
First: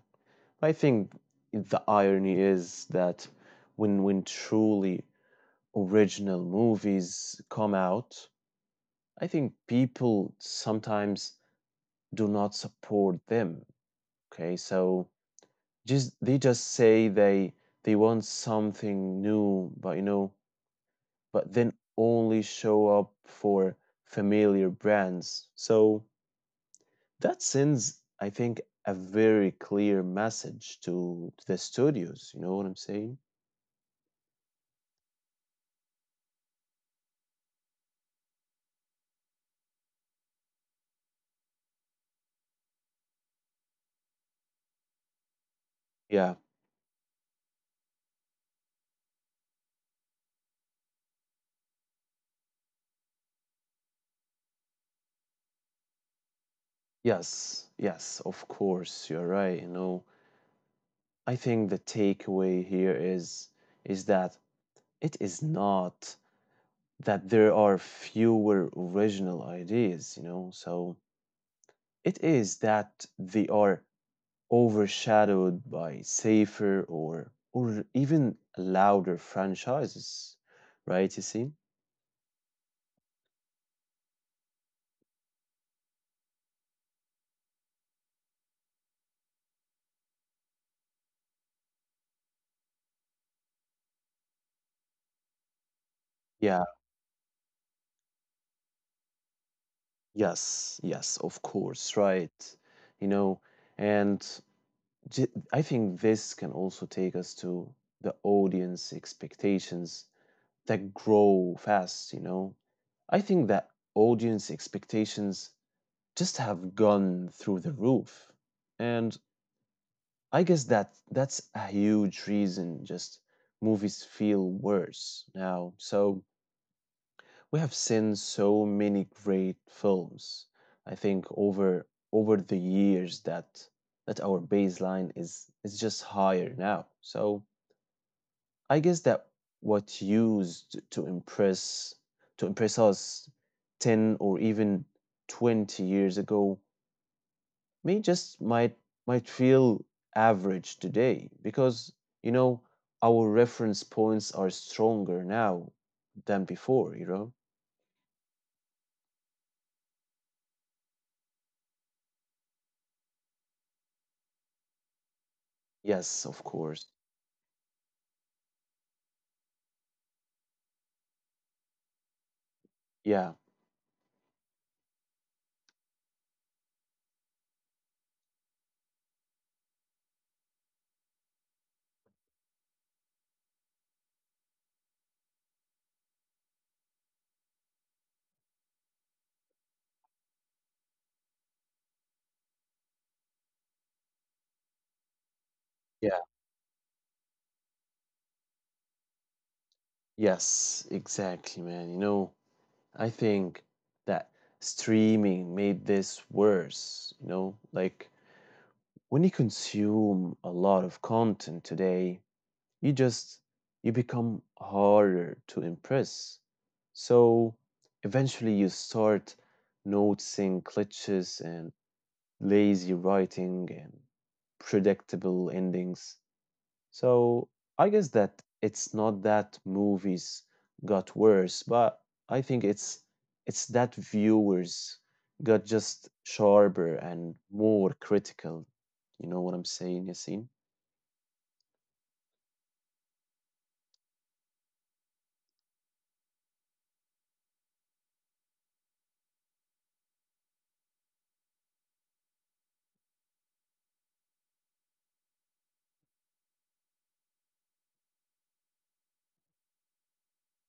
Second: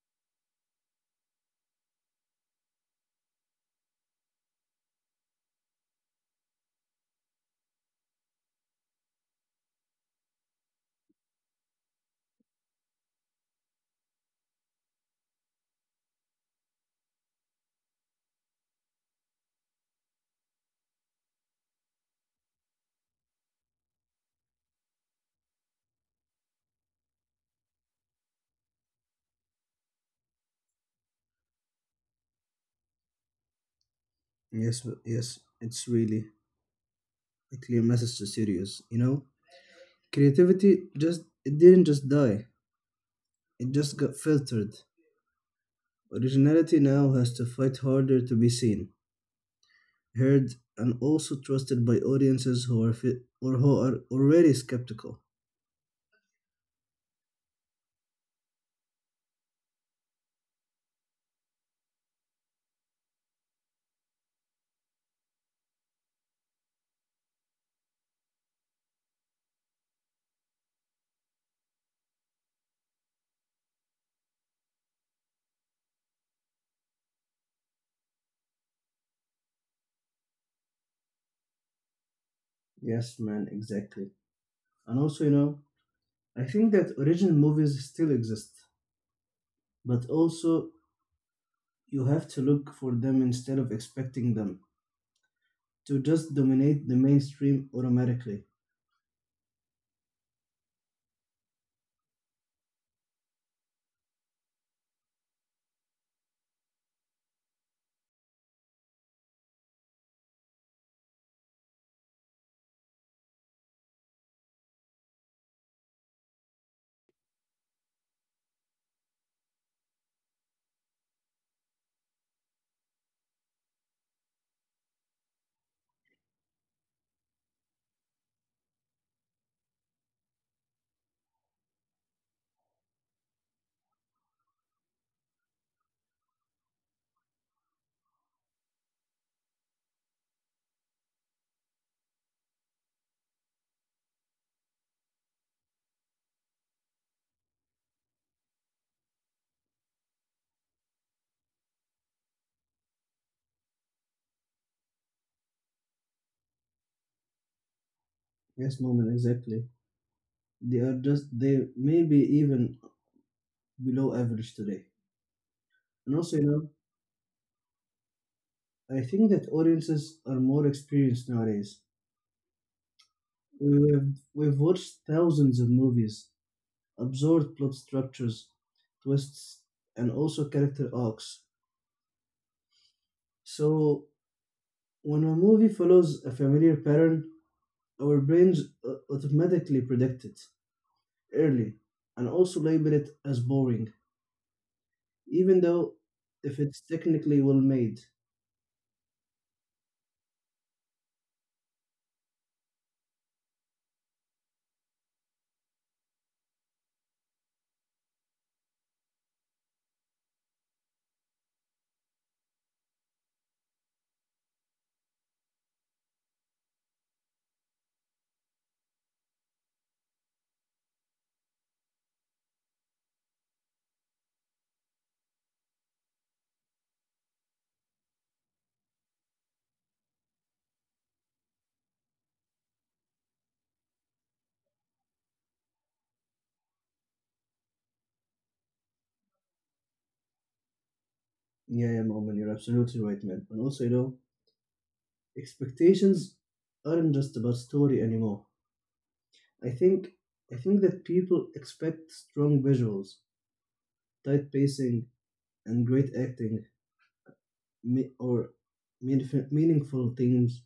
Speaker 1: I think the irony is that when truly original movies come out, I think people sometimes do not support them. Okay, so just they just say they want something new, but you know, but then only show up for familiar brands. So that sends, I think, a very clear message to the studios. You know what I'm saying?
Speaker 2: Yes, it's really a clear message to studios. You know, creativity just it didn't just die; it just got filtered.
Speaker 1: Yeah.
Speaker 2: Originality now has to fight harder to be seen, heard, and also trusted by audiences who are fi- or who are already skeptical.
Speaker 1: Yes. Yes. Of course, you're right. You know, I think the takeaway here is that it is not that there are fewer original ideas. You know, so it is that they are overshadowed by safer or even louder franchises, right, You see?
Speaker 2: Yes, man, exactly. And also, you know, I think that original movies still exist, but also you have to look for them instead of expecting them to just
Speaker 1: Yeah,
Speaker 2: dominate the mainstream automatically.
Speaker 1: yes, yes, of course, right. You know, and I think this can also take us to the audience expectations that grow fast, you know. I think that audience expectations just have gone through the roof. And I guess that that's a huge reason just movies feel worse now. So we have seen so many great films, I think over the years that that our baseline is just higher now. So I guess that what used to impress us 10 or even 20 years ago me just might feel average today because you know our reference points are stronger now than before, you know.
Speaker 2: Yes, moment, exactly. They are just, they may be even below average today. And
Speaker 1: Yes
Speaker 2: also,
Speaker 1: of
Speaker 2: you
Speaker 1: course
Speaker 2: know, I think that audiences are more experienced nowadays.
Speaker 1: yeah
Speaker 2: We've watched thousands of movies, absorbed plot structures, twists, and also character arcs. So when a movie follows a familiar pattern, our brains automatically predict it early and also label it as boring, even though
Speaker 1: yeah
Speaker 2: if it's technically well made.
Speaker 1: Yes, exactly, man. You know, I think that streaming made this worse, you know, like when you consume a lot of content today, you just you become harder to impress. So eventually you start noticing glitches and lazy writing and predictable endings. So I guess that it's not that movies got worse, but I think it's that viewers got just sharper and more critical. You know what I'm saying, Yasin?
Speaker 2: Yeah, Moment, you're absolutely right, man. And also, you know, expectations aren't just about story anymore. I think I think that people expect strong visuals, tight pacing, and great acting, me- or meaningful themes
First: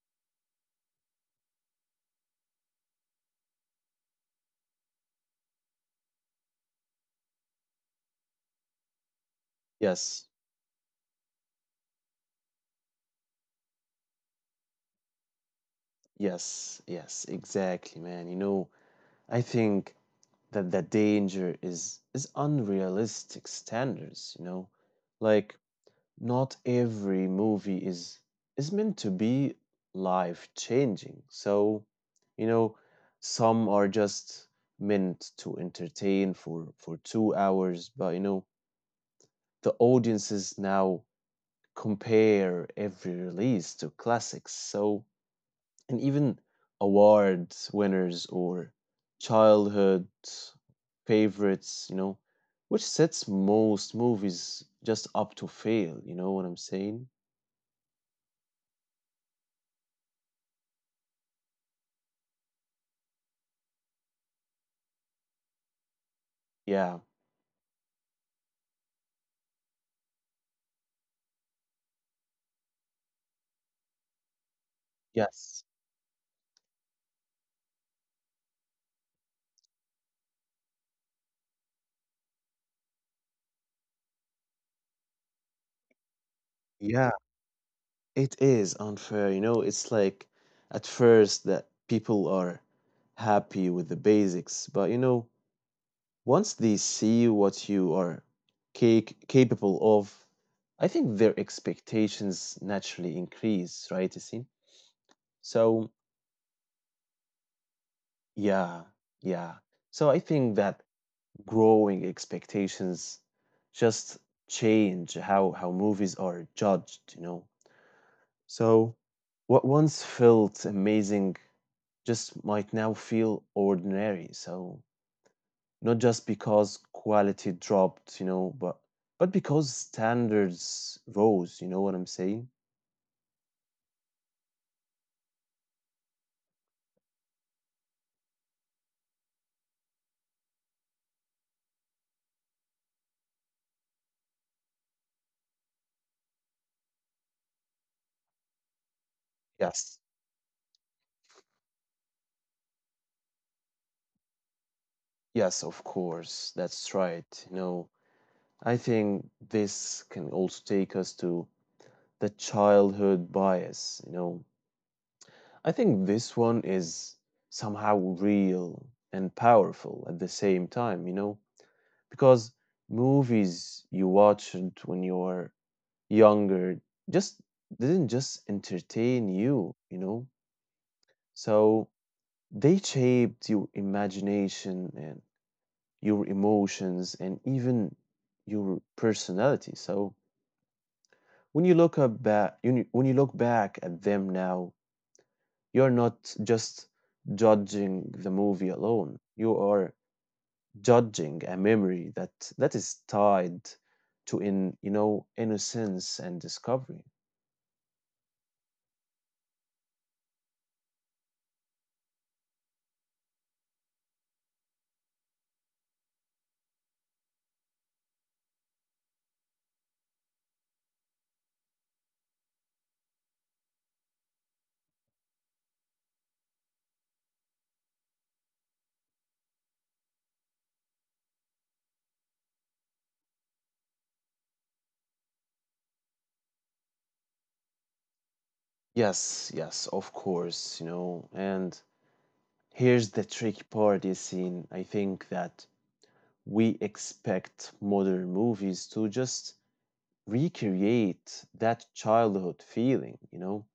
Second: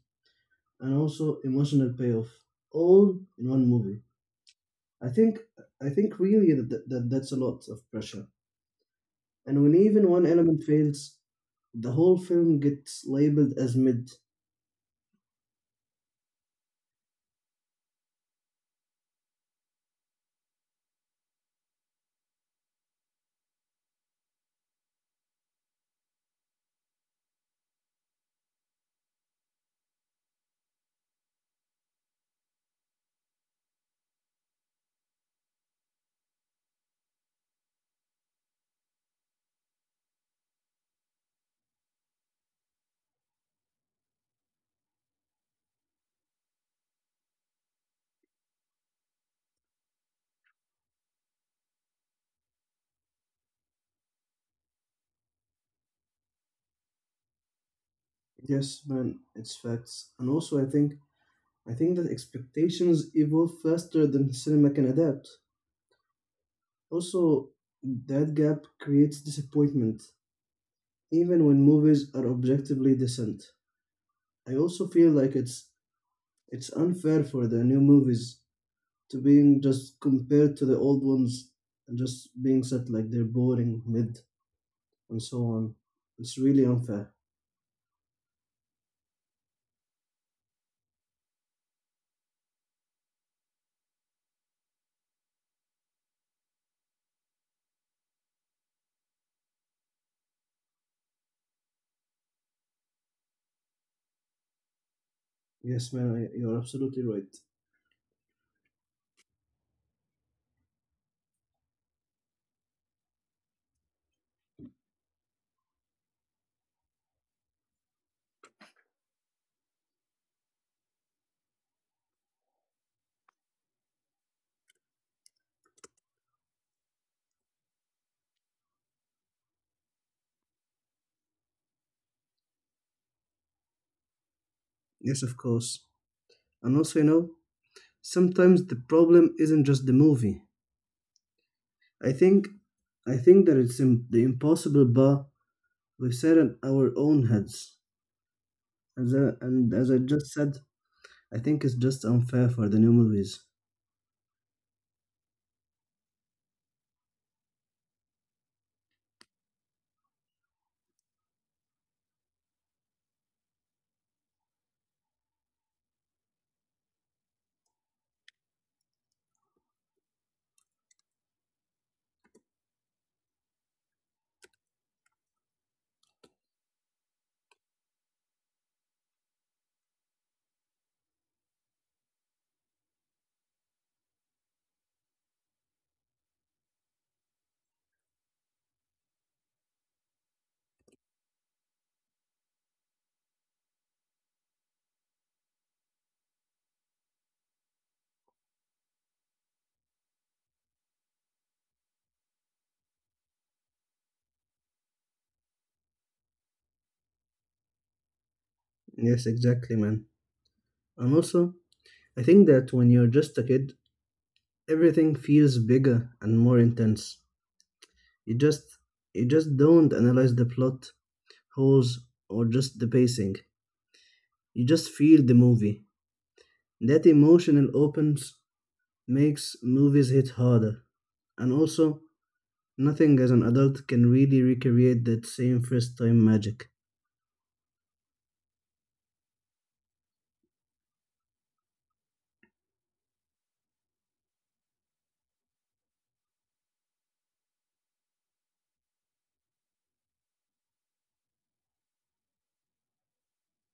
Speaker 2: and also emotional payoff all in one movie. I think I think really that's a lot of pressure. And when even one
Speaker 1: Yes.
Speaker 2: element fails, the whole film gets labeled as mid.
Speaker 1: Yes, yes, exactly, man. You know, I think that the danger is unrealistic standards, you know. Like not every movie is meant to be life-changing. So, you know, some are just meant to entertain for 2 hours, but you know, the audiences now compare every release to classics. So, and even awards winners or childhood favorites, you know, which sets most movies just up to fail, you know what I'm saying?
Speaker 2: Yes, man, it's facts. And also, I think that expectations evolve faster than cinema can adapt.
Speaker 1: Yeah.
Speaker 2: Also, that gap creates disappointment, even when movies are objectively decent. I also feel like
Speaker 1: Yes.
Speaker 2: it's unfair for the new movies to being just compared to the old ones and just being said like they're boring, mid, and so on. It's really
Speaker 1: Yeah.
Speaker 2: unfair.
Speaker 1: It is unfair, you know, it's like at first that people are happy with the basics, but you know, once they see what you are capable of, I think their expectations naturally increase, right, Yasin? So,
Speaker 2: Yes, man, you're absolutely right.
Speaker 1: yeah, yeah. So I think that growing expectations just change how movies are judged, you know. So what once felt amazing just might now feel ordinary. So not just because quality dropped, you know, but because standards rose, you know what I'm saying?
Speaker 2: Yes, of course. And also, you know, sometimes the problem isn't just the movie. I think I think that the impossible bar we set in our own heads. As I, and as
Speaker 1: Yes.
Speaker 2: I just said, I think it's just unfair for the new movies.
Speaker 1: Yes, of course. That's right. You know, I think this can also take us to the childhood bias, you know. I think this one is somehow real and powerful at the same time, you know, because movies you watched when you were younger just didn't just entertain you, you know? So they shaped your imagination and your emotions and even your personality. So when you when you look back at them now, you're not just judging the movie alone. You are judging a memory that is tied to in you know innocence and discovery.
Speaker 2: Yes, exactly, man. And also, I think that when you're just a kid, everything feels bigger and more intense. You just you just don't analyze the plot holes or just the pacing. You just feel the movie. That emotional opens makes movies hit harder. And also, nothing as an adult can really recreate that same first time magic.
Speaker 1: Yes, yes, of course, you know. And here's the tricky part, Yassine. I think that we expect modern movies to just recreate that childhood feeling, you know,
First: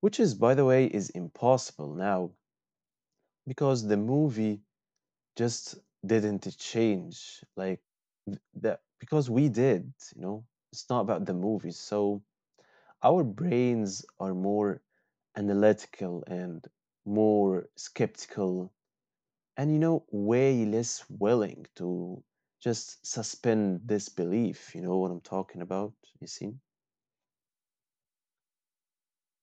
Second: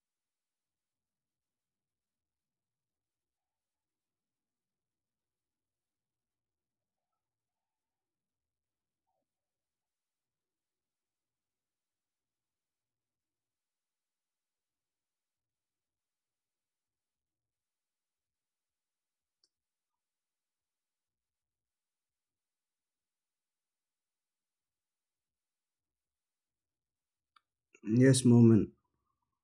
Speaker 1: which is, by the way, is impossible now because the movie just didn't change. Like because we did, you know. It's not about the movies. So our brains are more analytical and more skeptical, and you know, way less willing to just suspend this belief. You know what I'm talking about, you see?
Speaker 2: Yes, moment.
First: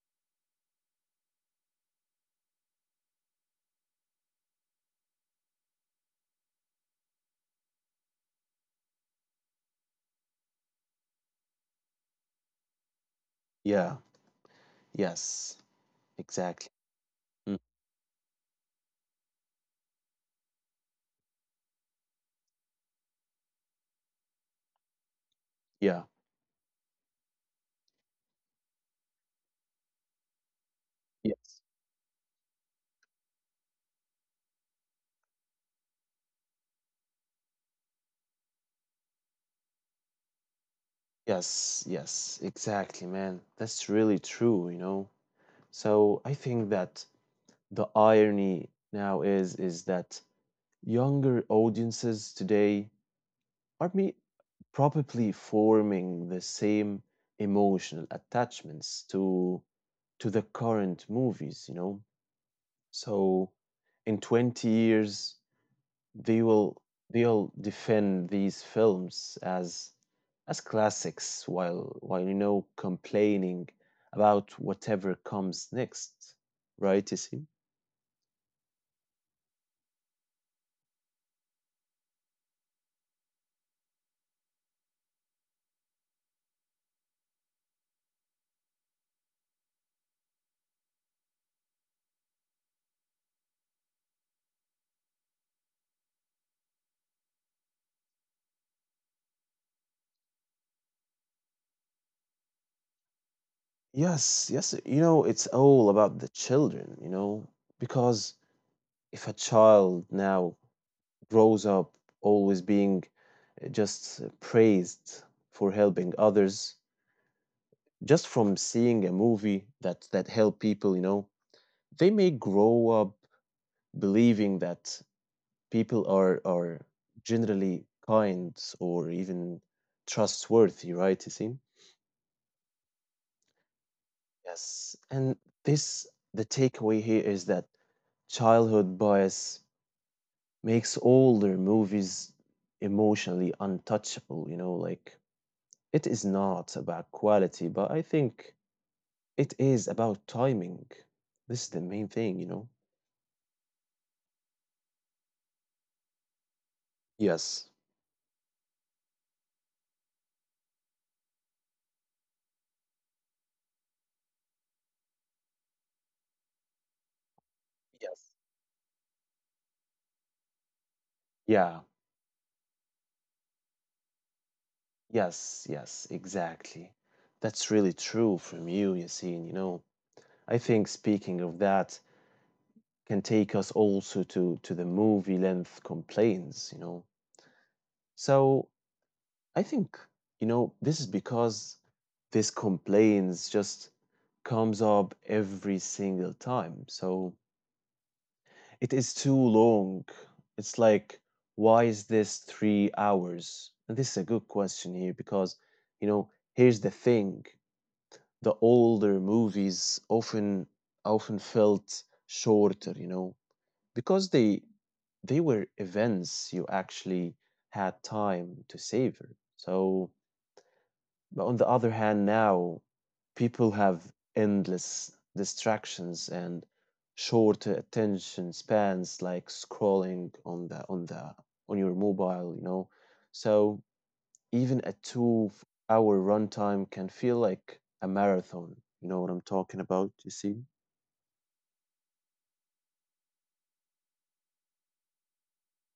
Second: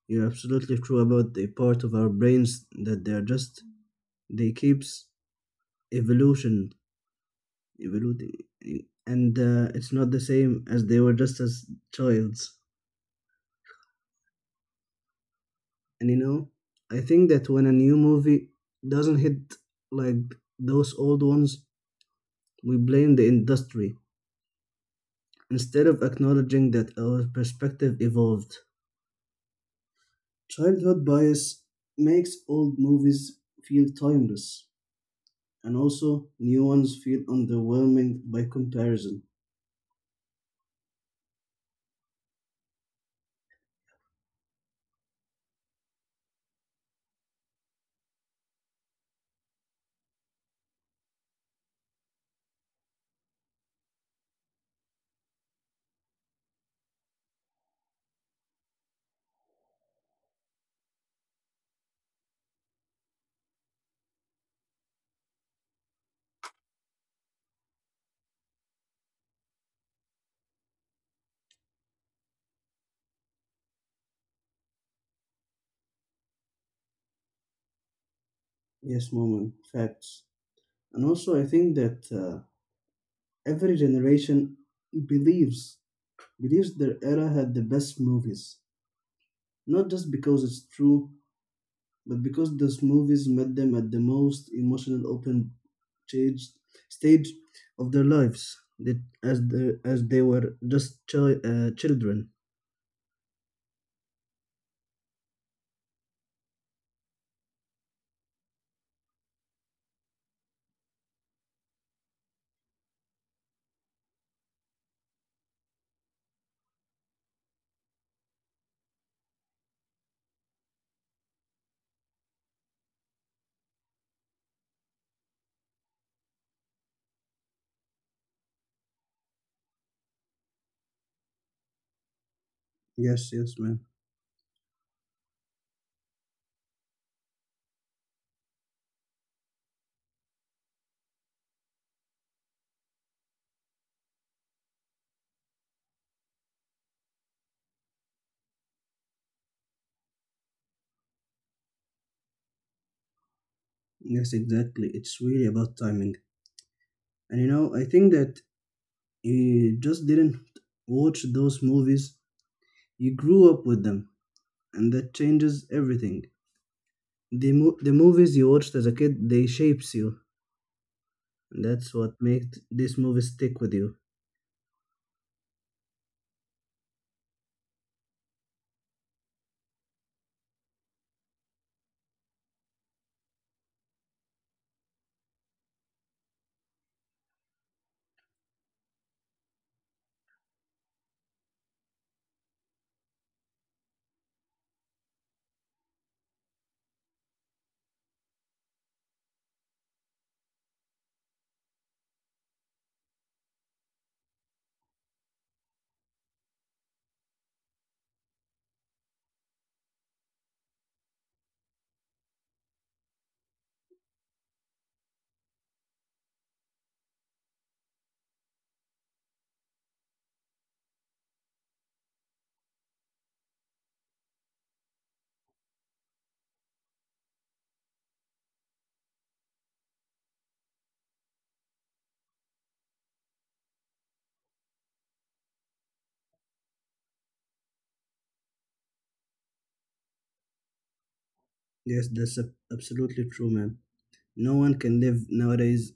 Speaker 2: You're absolutely true about the part of our brains that they keeps evolution evolving, and it's not the same as they were just as childs.
Speaker 1: Yeah, yes,
Speaker 2: And you know,
Speaker 1: exactly.
Speaker 2: I think that
Speaker 1: Mm,
Speaker 2: when a new movie doesn't hit like those old ones, we blame the industry instead
Speaker 1: Yeah,
Speaker 2: of acknowledging that our perspective evolved. Childhood
Speaker 1: yes,
Speaker 2: bias makes old movies feel timeless and also new ones feel underwhelming by comparison.
Speaker 1: yes, exactly, man. That's really true, you know. So I think that the irony now is that younger audiences today are we probably forming the same emotional attachments to the current movies, you know? So in 20 years they will they'll defend these films as classics while you know complaining about whatever comes next, right, Isim?
Speaker 2: Yes, moment, facts. And also, I think that every generation believes believes their era had the best movies, not just because it's true, but because those movies met them at the most emotional open stage stage of their lives that as they were just children.
Speaker 1: Yes, yes, you know, it's all about the children, you know, because if a child now grows up always being just praised for helping others just from seeing a movie that that help people, you know, they may grow up believing that people are generally kind or even trustworthy, right, you see?
Speaker 2: Yes, yes, man.
Speaker 1: Yes and this the takeaway here is that childhood bias makes older movies emotionally untouchable, you know, like it is not about quality, but I think it is about timing. This is the main thing, you know?
Speaker 2: Yes, exactly. It's really about timing. And you
Speaker 1: Yes.
Speaker 2: know, I think that you just didn't watch those movies, you grew up with them, and that changes everything. The
Speaker 1: Yes.
Speaker 2: movies you watched as a kid, they shapes you, and
Speaker 1: Yeah.
Speaker 2: that's what makes this movie stick with you.
Speaker 1: Yes. Yes. Exactly. That's really true from you, Yassine. You know, I think speaking of that can take us also to the movie length complaints, you know. So I think, you know, this is because this complaints just comes up every single time. So it is too long. It's like, why is this 3 hours? And this is a good question here because, you know, here's the thing. The older movies often felt shorter, you know, because they were events you actually had time to savor. So but on the other hand, now people have endless distractions and short attention spans, like scrolling on the on the on your mobile, you know. So even a 2-hour runtime can feel like a marathon. You know what I'm talking about? You see?
Speaker 2: Yes, that's absolutely true, man. No one can live nowadays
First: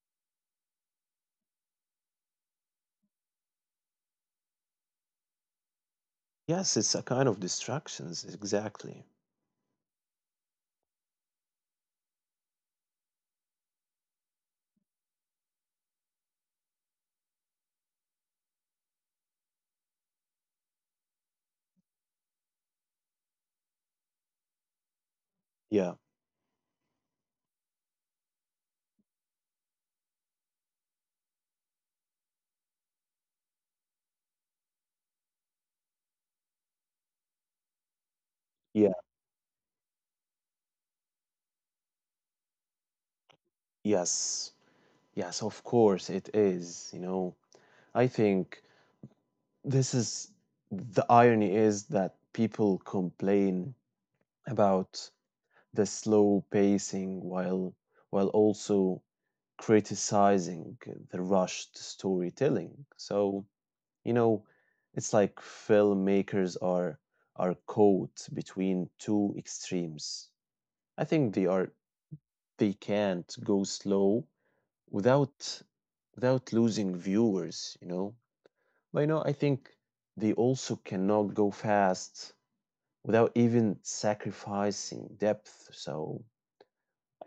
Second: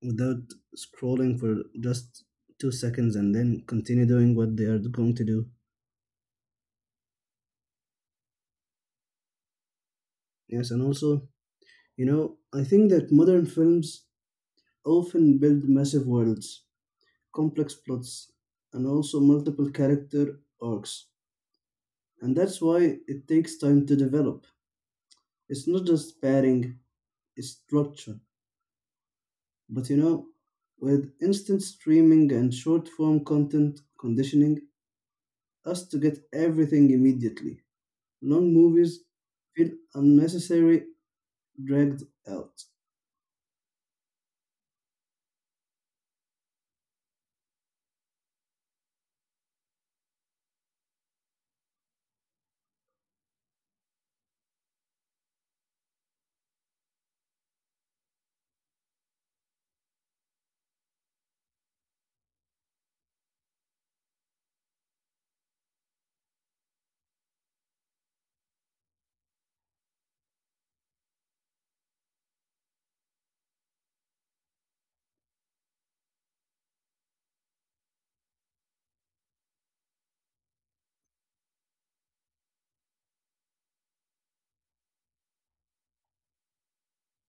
Speaker 2: without scrolling for just 2 seconds and then continue doing what they are going to do.
Speaker 1: Yes, it's a kind of distractions. Exactly.
Speaker 2: Yes, and also, you know, I think that modern films often build massive worlds, complex plots, and also multiple character arcs. And that's why it takes time to develop. It's not
Speaker 1: Yeah.
Speaker 2: just padding, it's structure. But you know, with instant streaming and short form content conditioning us to get everything immediately, long
Speaker 1: Yeah.
Speaker 2: movies feel unnecessary, dragged out.
Speaker 1: Yes. Yes, of course, it is. You know, I think This is the irony is that people complain about the slow pacing while also criticizing the rushed storytelling. So, you know, it's like filmmakers are caught between two extremes. I think they can't go slow without without losing viewers, you know. But you know, I think they also cannot go fast without even sacrificing depth. So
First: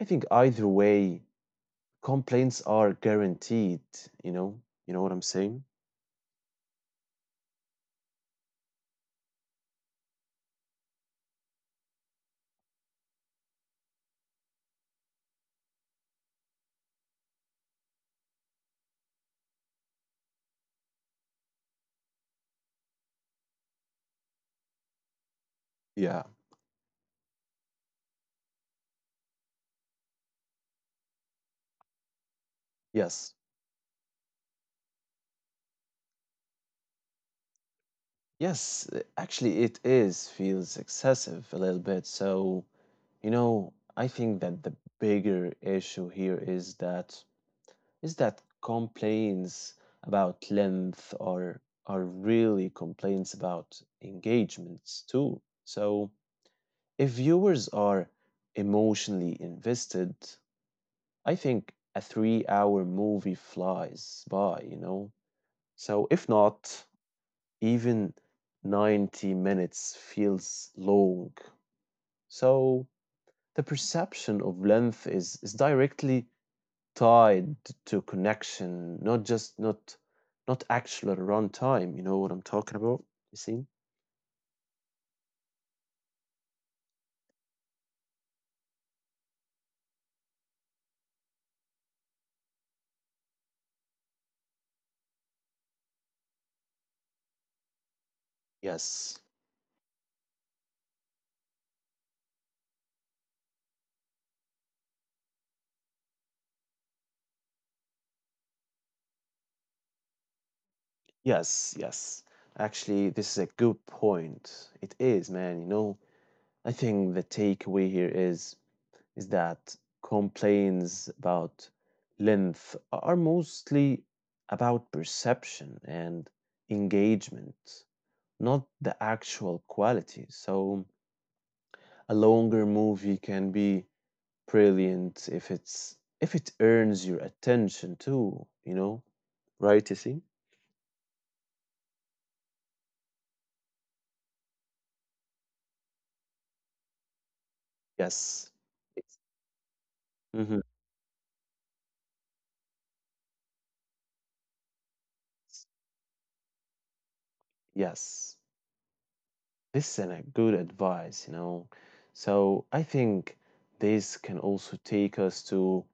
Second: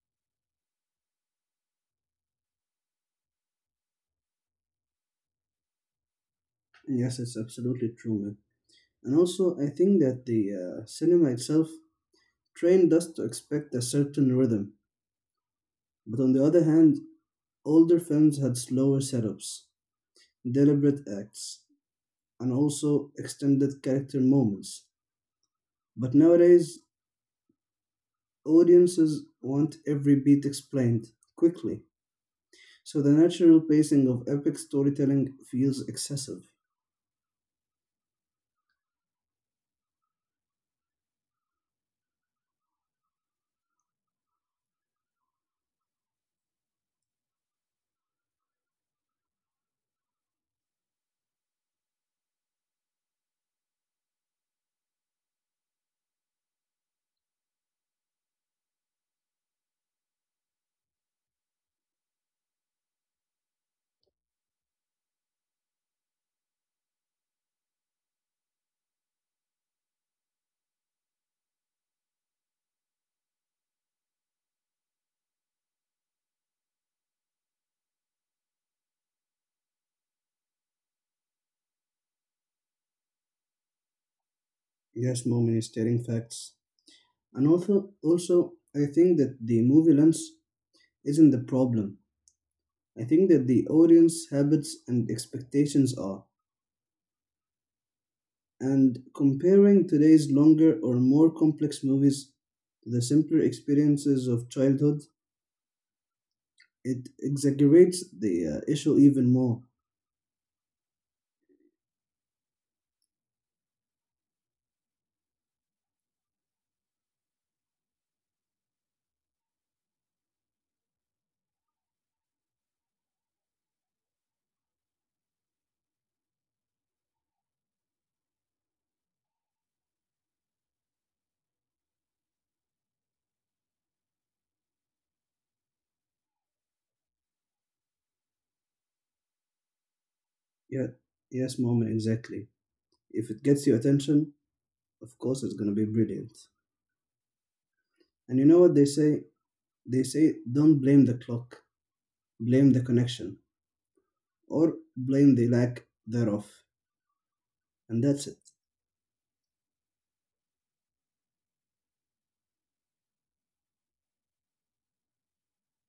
Speaker 1: I think either way, complaints are guaranteed, you know? You know what I'm saying?
Speaker 2: Yes, it's absolutely true, man. And also, I think that the cinema itself trained us to expect a certain rhythm. But on the other hand, older films had slower setups, deliberate acts, and also extended character moments. But
Speaker 1: Yeah.
Speaker 2: nowadays, audiences want every beat explained quickly, so the
Speaker 1: Yes.
Speaker 2: natural pacing of epic storytelling feels excessive.
Speaker 1: Yes, actually it is feels excessive a little bit. So, you know, I think that the bigger issue here is that complaints about length are really complaints about engagements too. So, if viewers are emotionally invested, I think a 3 hour movie flies by, you know? So, if not, even 90 minutes feels long. So, the perception of length is directly tied to connection, not just not not actual runtime. You know what I'm talking about? You see?
Speaker 2: Yes, moment, is stating facts. And also I think that the movie lens isn't the problem. I think that the audience habits and expectations are. And
Speaker 1: Yes.
Speaker 2: comparing today's longer or more complex movies to the simpler experiences of childhood, it exaggerates the issue even more.
Speaker 1: Yes, yes. Actually, this is a good point. It is, man, you know. I think the takeaway here is that complaints about length are mostly about perception and engagement, not the actual quality. So a longer movie can be brilliant if it earns your attention too, you know, right, you see?
Speaker 2: Yeah, yes, moment, exactly. If it gets your attention, of course it's going to be brilliant. And you
Speaker 1: Yes.
Speaker 2: know what they say,
Speaker 1: Mm-hmm.
Speaker 2: don't blame the clock, blame the connection, or blame the lack thereof, and that's
Speaker 1: Yes,
Speaker 2: it.
Speaker 1: this is a good advice, you know. So I think this can also take us to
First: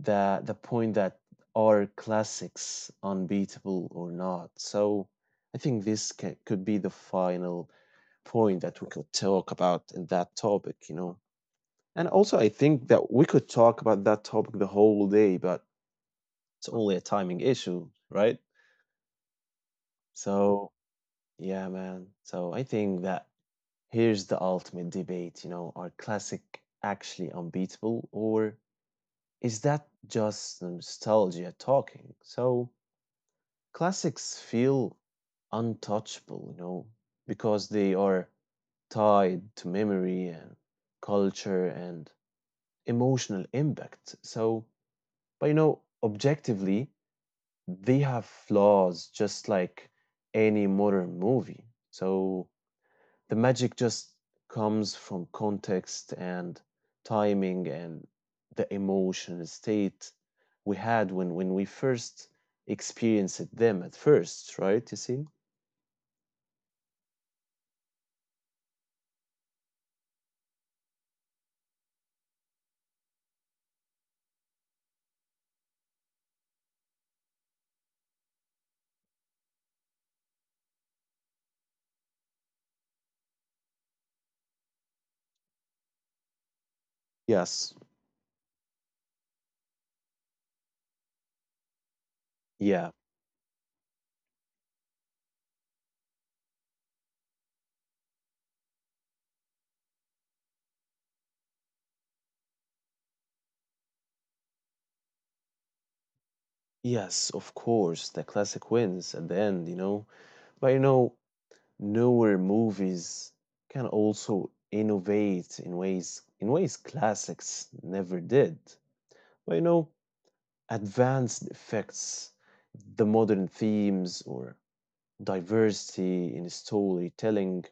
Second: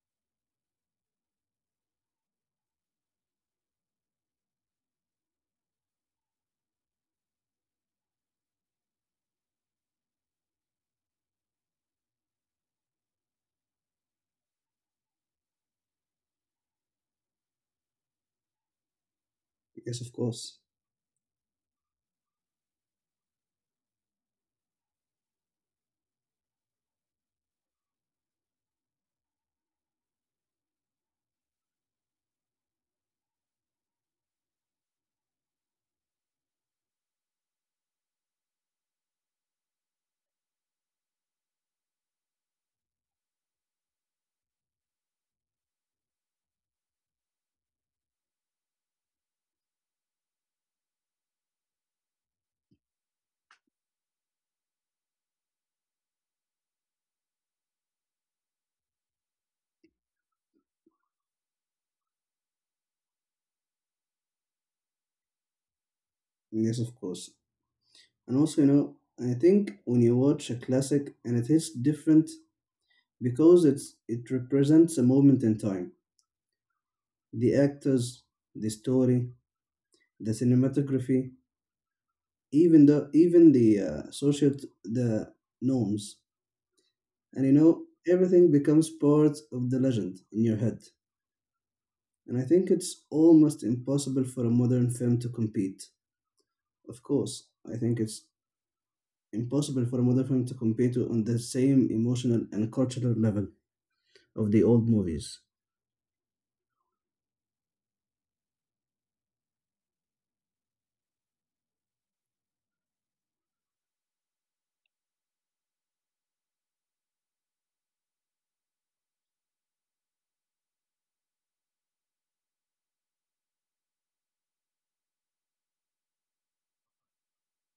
Speaker 1: the point that are classics unbeatable or not. So I think this ca could be the final point that we could talk about in that topic, you know. And also, I think that we could talk about that topic the whole day, but it's only a timing issue, right?
Speaker 2: Yes, of course.
Speaker 1: So yeah, man. So I think that here's the ultimate debate, you know, are classic actually unbeatable or is that just nostalgia talking? So, classics feel untouchable, you know, because they are tied to memory and culture and emotional impact. So, but you know, objectively, they have flaws just like any modern movie. So, the magic just comes from context and timing and the emotion state we had when we first experienced them at first, right? You see?
Speaker 2: Yes, of course. And also, you know, I think when you watch a classic, and it is different because it represents a moment in time. The actors, the story, the cinematography, even the social the norms, and you know,
Speaker 1: Yes.
Speaker 2: everything becomes part of the legend in your head. And I think
Speaker 1: Yeah.
Speaker 2: it's almost impossible for a modern film to compete. Of course, I think it's impossible for a modern film to compare to on the same emotional and cultural level of the old movies.
Speaker 1: Yes, of course. The classic wins at the end, you know. But you know, newer movies can also innovate in ways classics never did. But you know, advanced effects, the modern themes or diversity in storytelling.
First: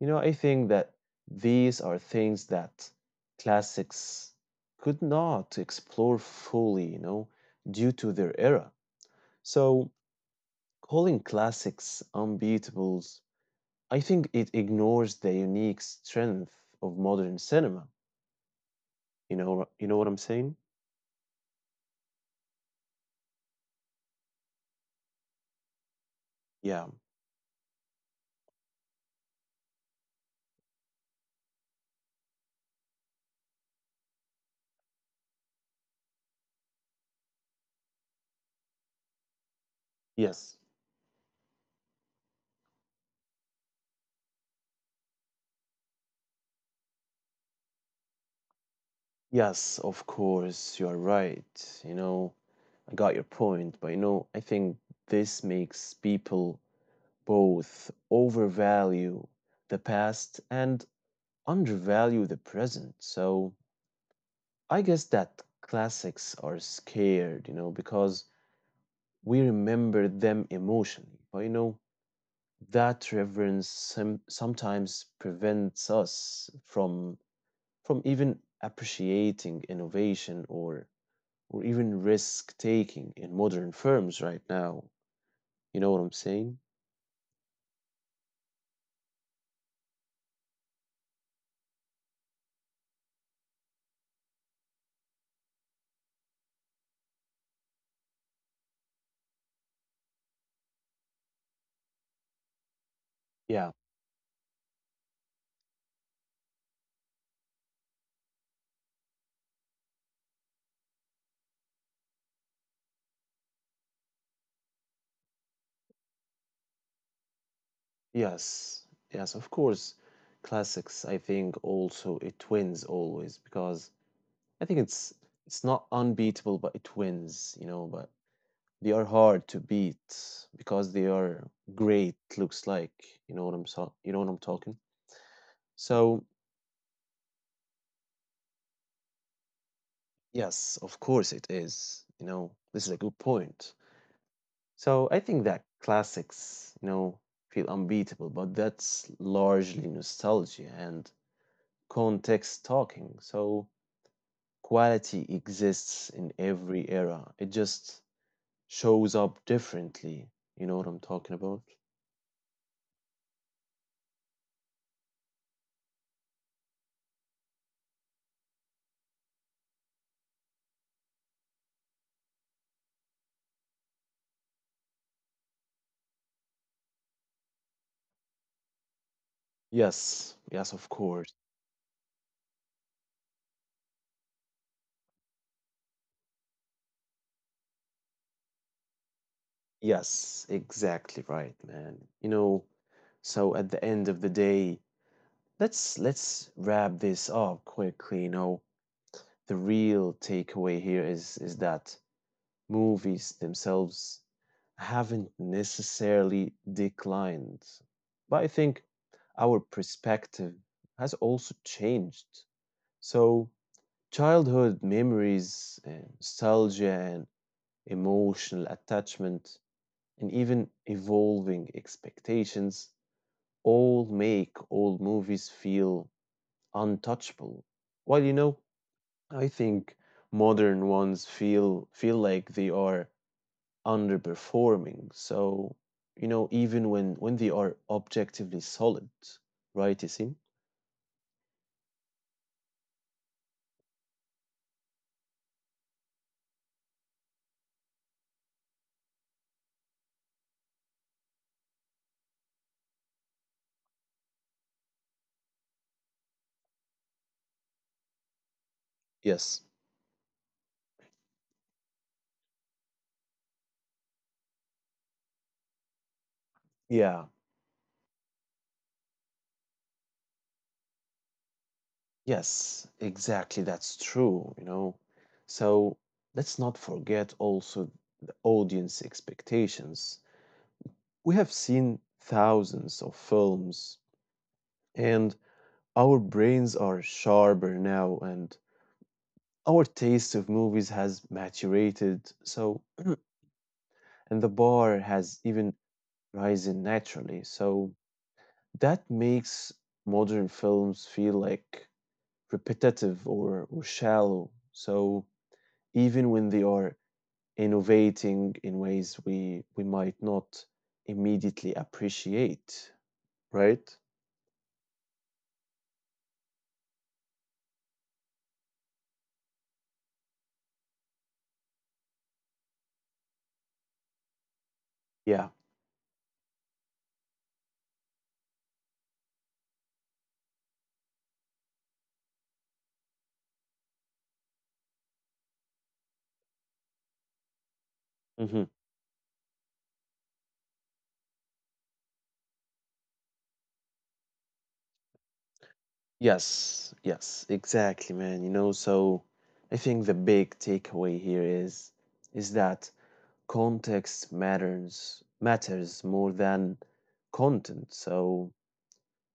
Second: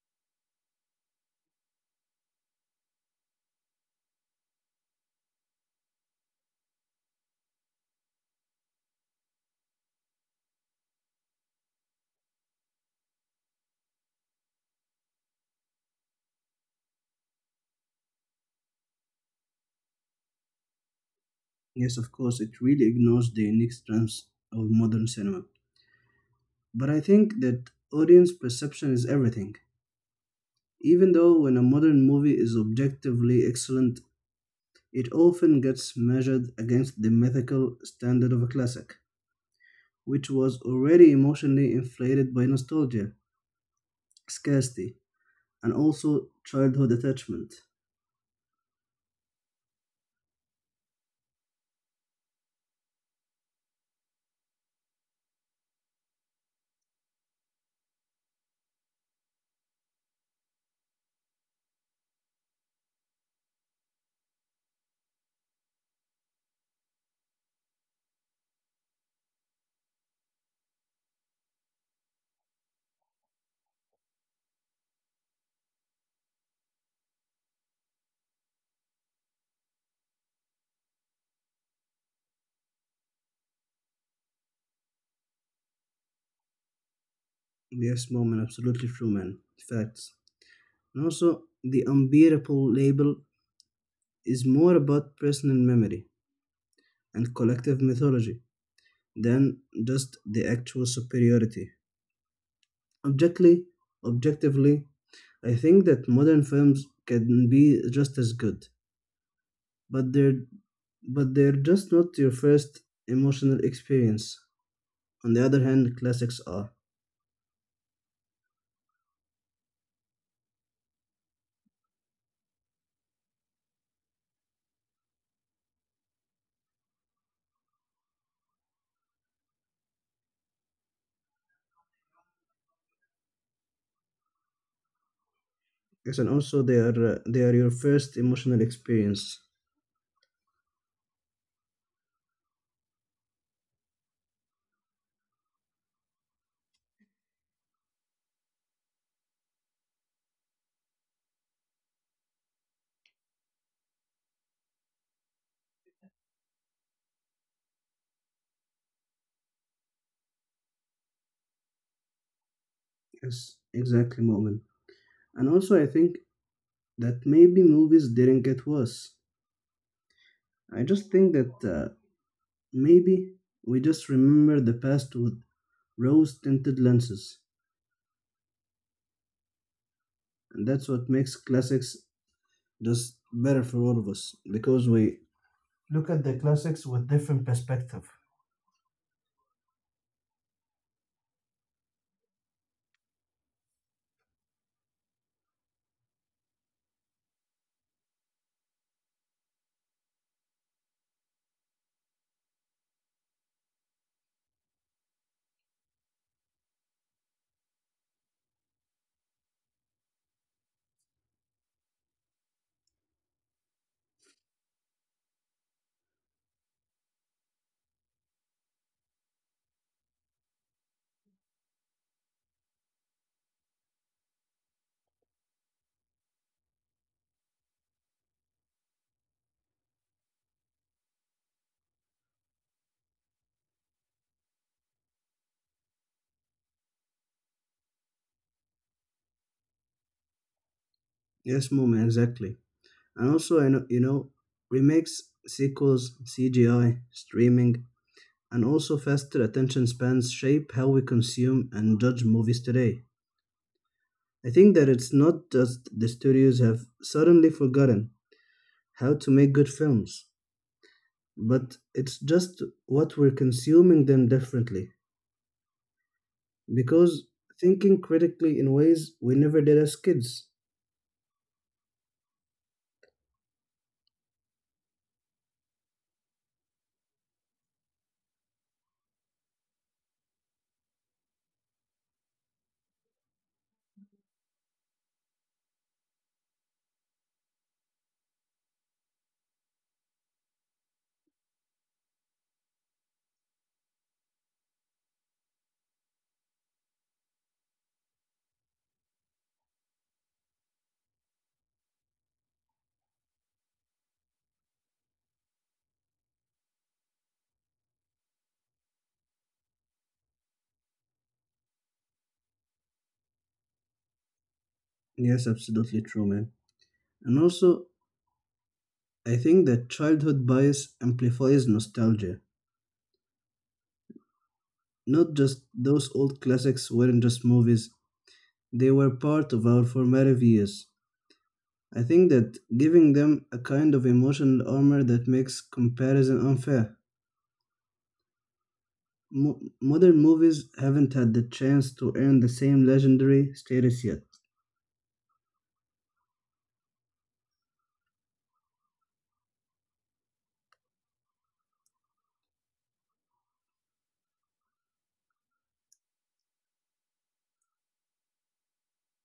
Speaker 1: You know, I think that these are things that classics could not explore fully, you know, due to their era. So, calling classics unbeatables, I think it ignores the unique strength of modern cinema. You know what I'm saying?
Speaker 2: Yes, of course, it really ignores the unique strengths of modern cinema.
Speaker 1: Yeah.
Speaker 2: But I think that audience perception is everything. Even though when a modern movie is objectively excellent, it often gets measured against the mythical standard of a classic, which
Speaker 1: Yes,
Speaker 2: was already emotionally inflated by nostalgia, scarcity, and also childhood attachment.
Speaker 1: yes, of course, you're right. You know, I got your point, but you know, I think this makes people both overvalue the past and undervalue the present. So I guess that classics are scared, you know, because we remember them emotionally. But you know, that reverence sometimes prevents us from even appreciating innovation or even risk taking in modern firms right now. You know what I'm saying?
Speaker 2: Yes, moment, absolutely true, man. Facts. And also, the unbearable label is more about personal memory and collective mythology than just the actual superiority.
Speaker 1: Yeah,
Speaker 2: Objectively, objectively, I think that modern films can be just as good, but they're just not your first emotional experience. On the other hand, classics are.
Speaker 1: yes, yes, of course. Classics, I think also it wins always because I think it's not unbeatable, but it wins, you know, but they are hard to beat because they are great, looks like, you know what I'm talking? So
Speaker 2: Yes, and also they are your first emotional experience.
Speaker 1: yes, of course it is, you know, this is a good point. So I think that classics, you know, feel unbeatable, but that's largely nostalgia and context talking. So quality exists in every era. It just shows up differently. You know what I'm talking about?
Speaker 2: Yes, exactly, Moment. And also, I think that maybe movies didn't get worse. I just think that maybe we just remember the past with rose tinted lenses,
Speaker 1: Yes, yes,
Speaker 2: and
Speaker 1: of
Speaker 2: that's what
Speaker 1: course.
Speaker 2: makes classics just better for all of us because we look at the classics with different perspective.
Speaker 1: Yes, exactly right, man. You know, so at the end of the day, let's wrap this up quickly, you know. The real takeaway here is that movies themselves haven't necessarily declined, but I think our perspective has also changed. So, childhood memories, nostalgia, and emotional attachment, and even evolving expectations all make old movies feel untouchable. While you know, I think modern ones feel like they are underperforming. So, you know, even when they are objectively solid, right, Isim?
Speaker 2: Yes, Mom, exactly. And also, I know, you know, remakes, sequels, CGI, streaming, and also faster attention spans shape how we consume and judge movies today. I think that it's not just the studios have suddenly forgotten how to
Speaker 1: Yes.
Speaker 2: make good films, but it's just what we're consuming them differently
Speaker 1: Yeah,
Speaker 2: because thinking critically in ways we never did as kids.
Speaker 1: yes, exactly. That's true, you know. So let's not forget also the audience expectations. We have seen thousands of films, and our brains are sharper now, and our taste of movies has maturated. So, and the bar has even risen naturally. So, that makes modern films feel like repetitive or shallow. So even when they are innovating in ways we might not immediately appreciate, right?
Speaker 2: Yes, absolutely true, man. And also, I think that childhood bias amplifies nostalgia. Not
Speaker 1: Yeah.
Speaker 2: just those old classics weren't just movies, they were part of our formative years. I think that giving them a kind of emotional armor that makes comparison unfair.
Speaker 1: Hmm.
Speaker 2: Modern movies haven't had the chance to earn the same legendary status yet.
Speaker 1: Yes, yes, exactly, man. You know, so I think the big takeaway here is that context matters more than content. So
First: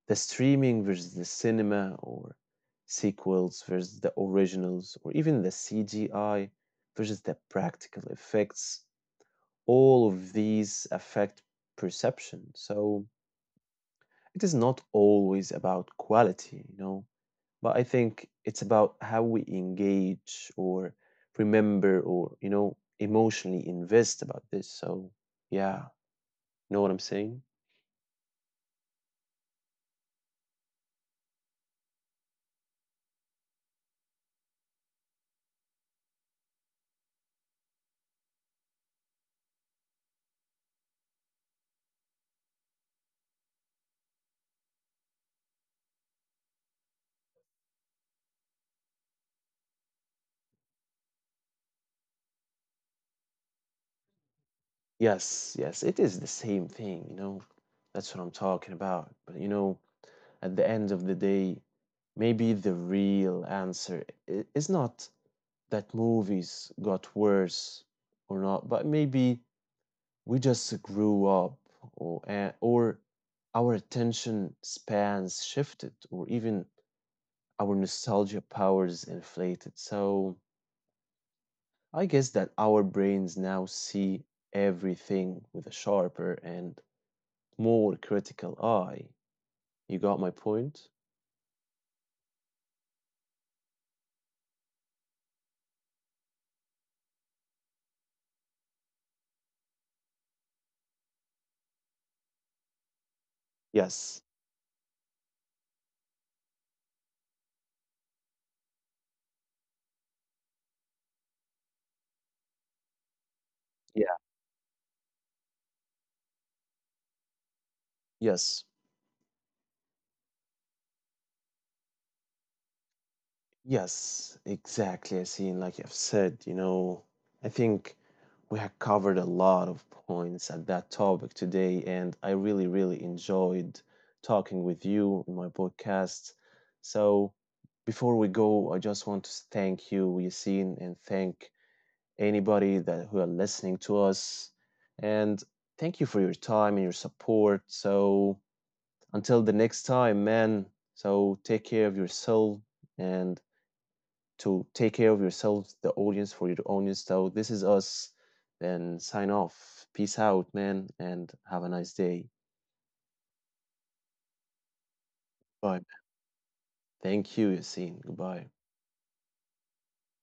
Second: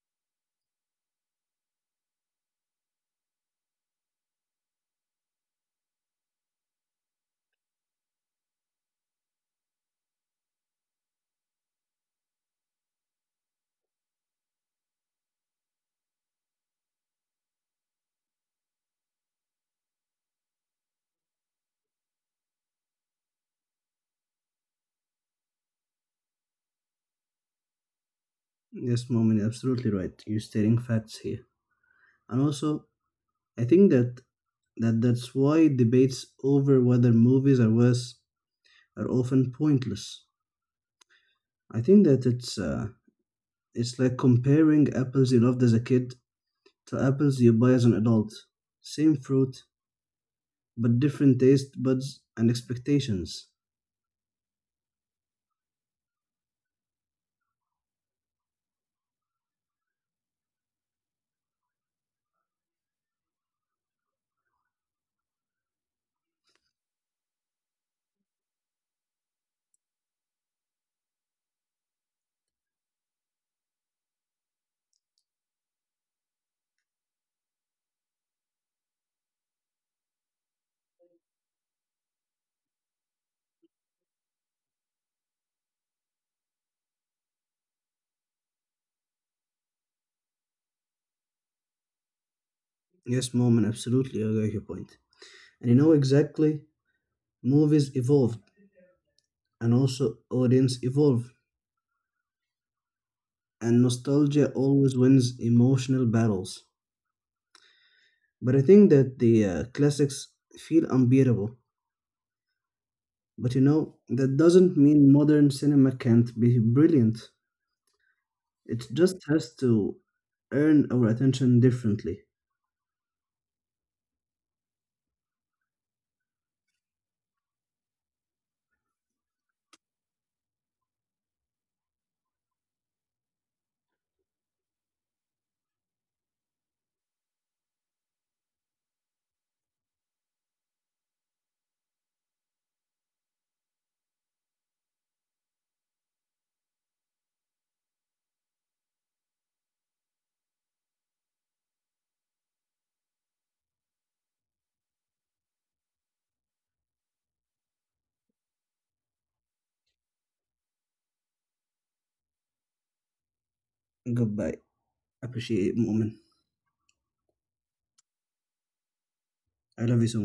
Speaker 1: the streaming versus the cinema or sequels versus the originals or even the CGI versus the practical effects, all of these affect perception. So it is not always about quality, you know, but I think it's about how we engage or remember or, you know, emotionally invest about this. So yeah, know what I'm saying?
Speaker 2: Yes, Mom, you're absolutely right. You're stating facts here. And also, I think that that's why debates over whether movies are worse are often pointless. I think that it's like comparing apples you loved as a kid to apples you buy as an adult. Same fruit, but different taste buds and expectations.
Speaker 1: Yes, yes, it is the same thing, you know. That's what I'm talking about. But you know, at the end of the day, maybe the real answer is not that movies got worse or not, but maybe we just grew up or our attention spans shifted or even our nostalgia powers inflated. So I guess that our brains now see everything with a sharper and more critical eye. You got my point?
Speaker 2: Yes, mom, and absolutely I get your point. And you know exactly, movies evolved and also audience evolved, and
Speaker 1: Yes.
Speaker 2: nostalgia always wins emotional battles. But I think that the classics feel unbeatable. But you know,
Speaker 1: Yeah.
Speaker 2: that doesn't mean modern cinema can't be brilliant.
Speaker 1: Yes.
Speaker 2: It just has to earn our attention differently.
Speaker 1: Yes, exactly. I see. Like I've said, you know, I think we have covered a lot of points at that topic today, and I really, really enjoyed talking with you in my podcast. So before we go, I just want to thank you, Yasin, and thank anybody that who are listening to us. And thank you for your time and your support. So until the next time, man. So take care of yourself and to take care of yourselves, the audience, for your audience. So this is us. Then sign off. Peace out, man, and have a nice day.
Speaker 2: Goodbye. Appreciate it,
Speaker 1: Bye.
Speaker 2: Mu'min.
Speaker 1: Thank you, Yassine. Goodbye.
Speaker 2: I love you so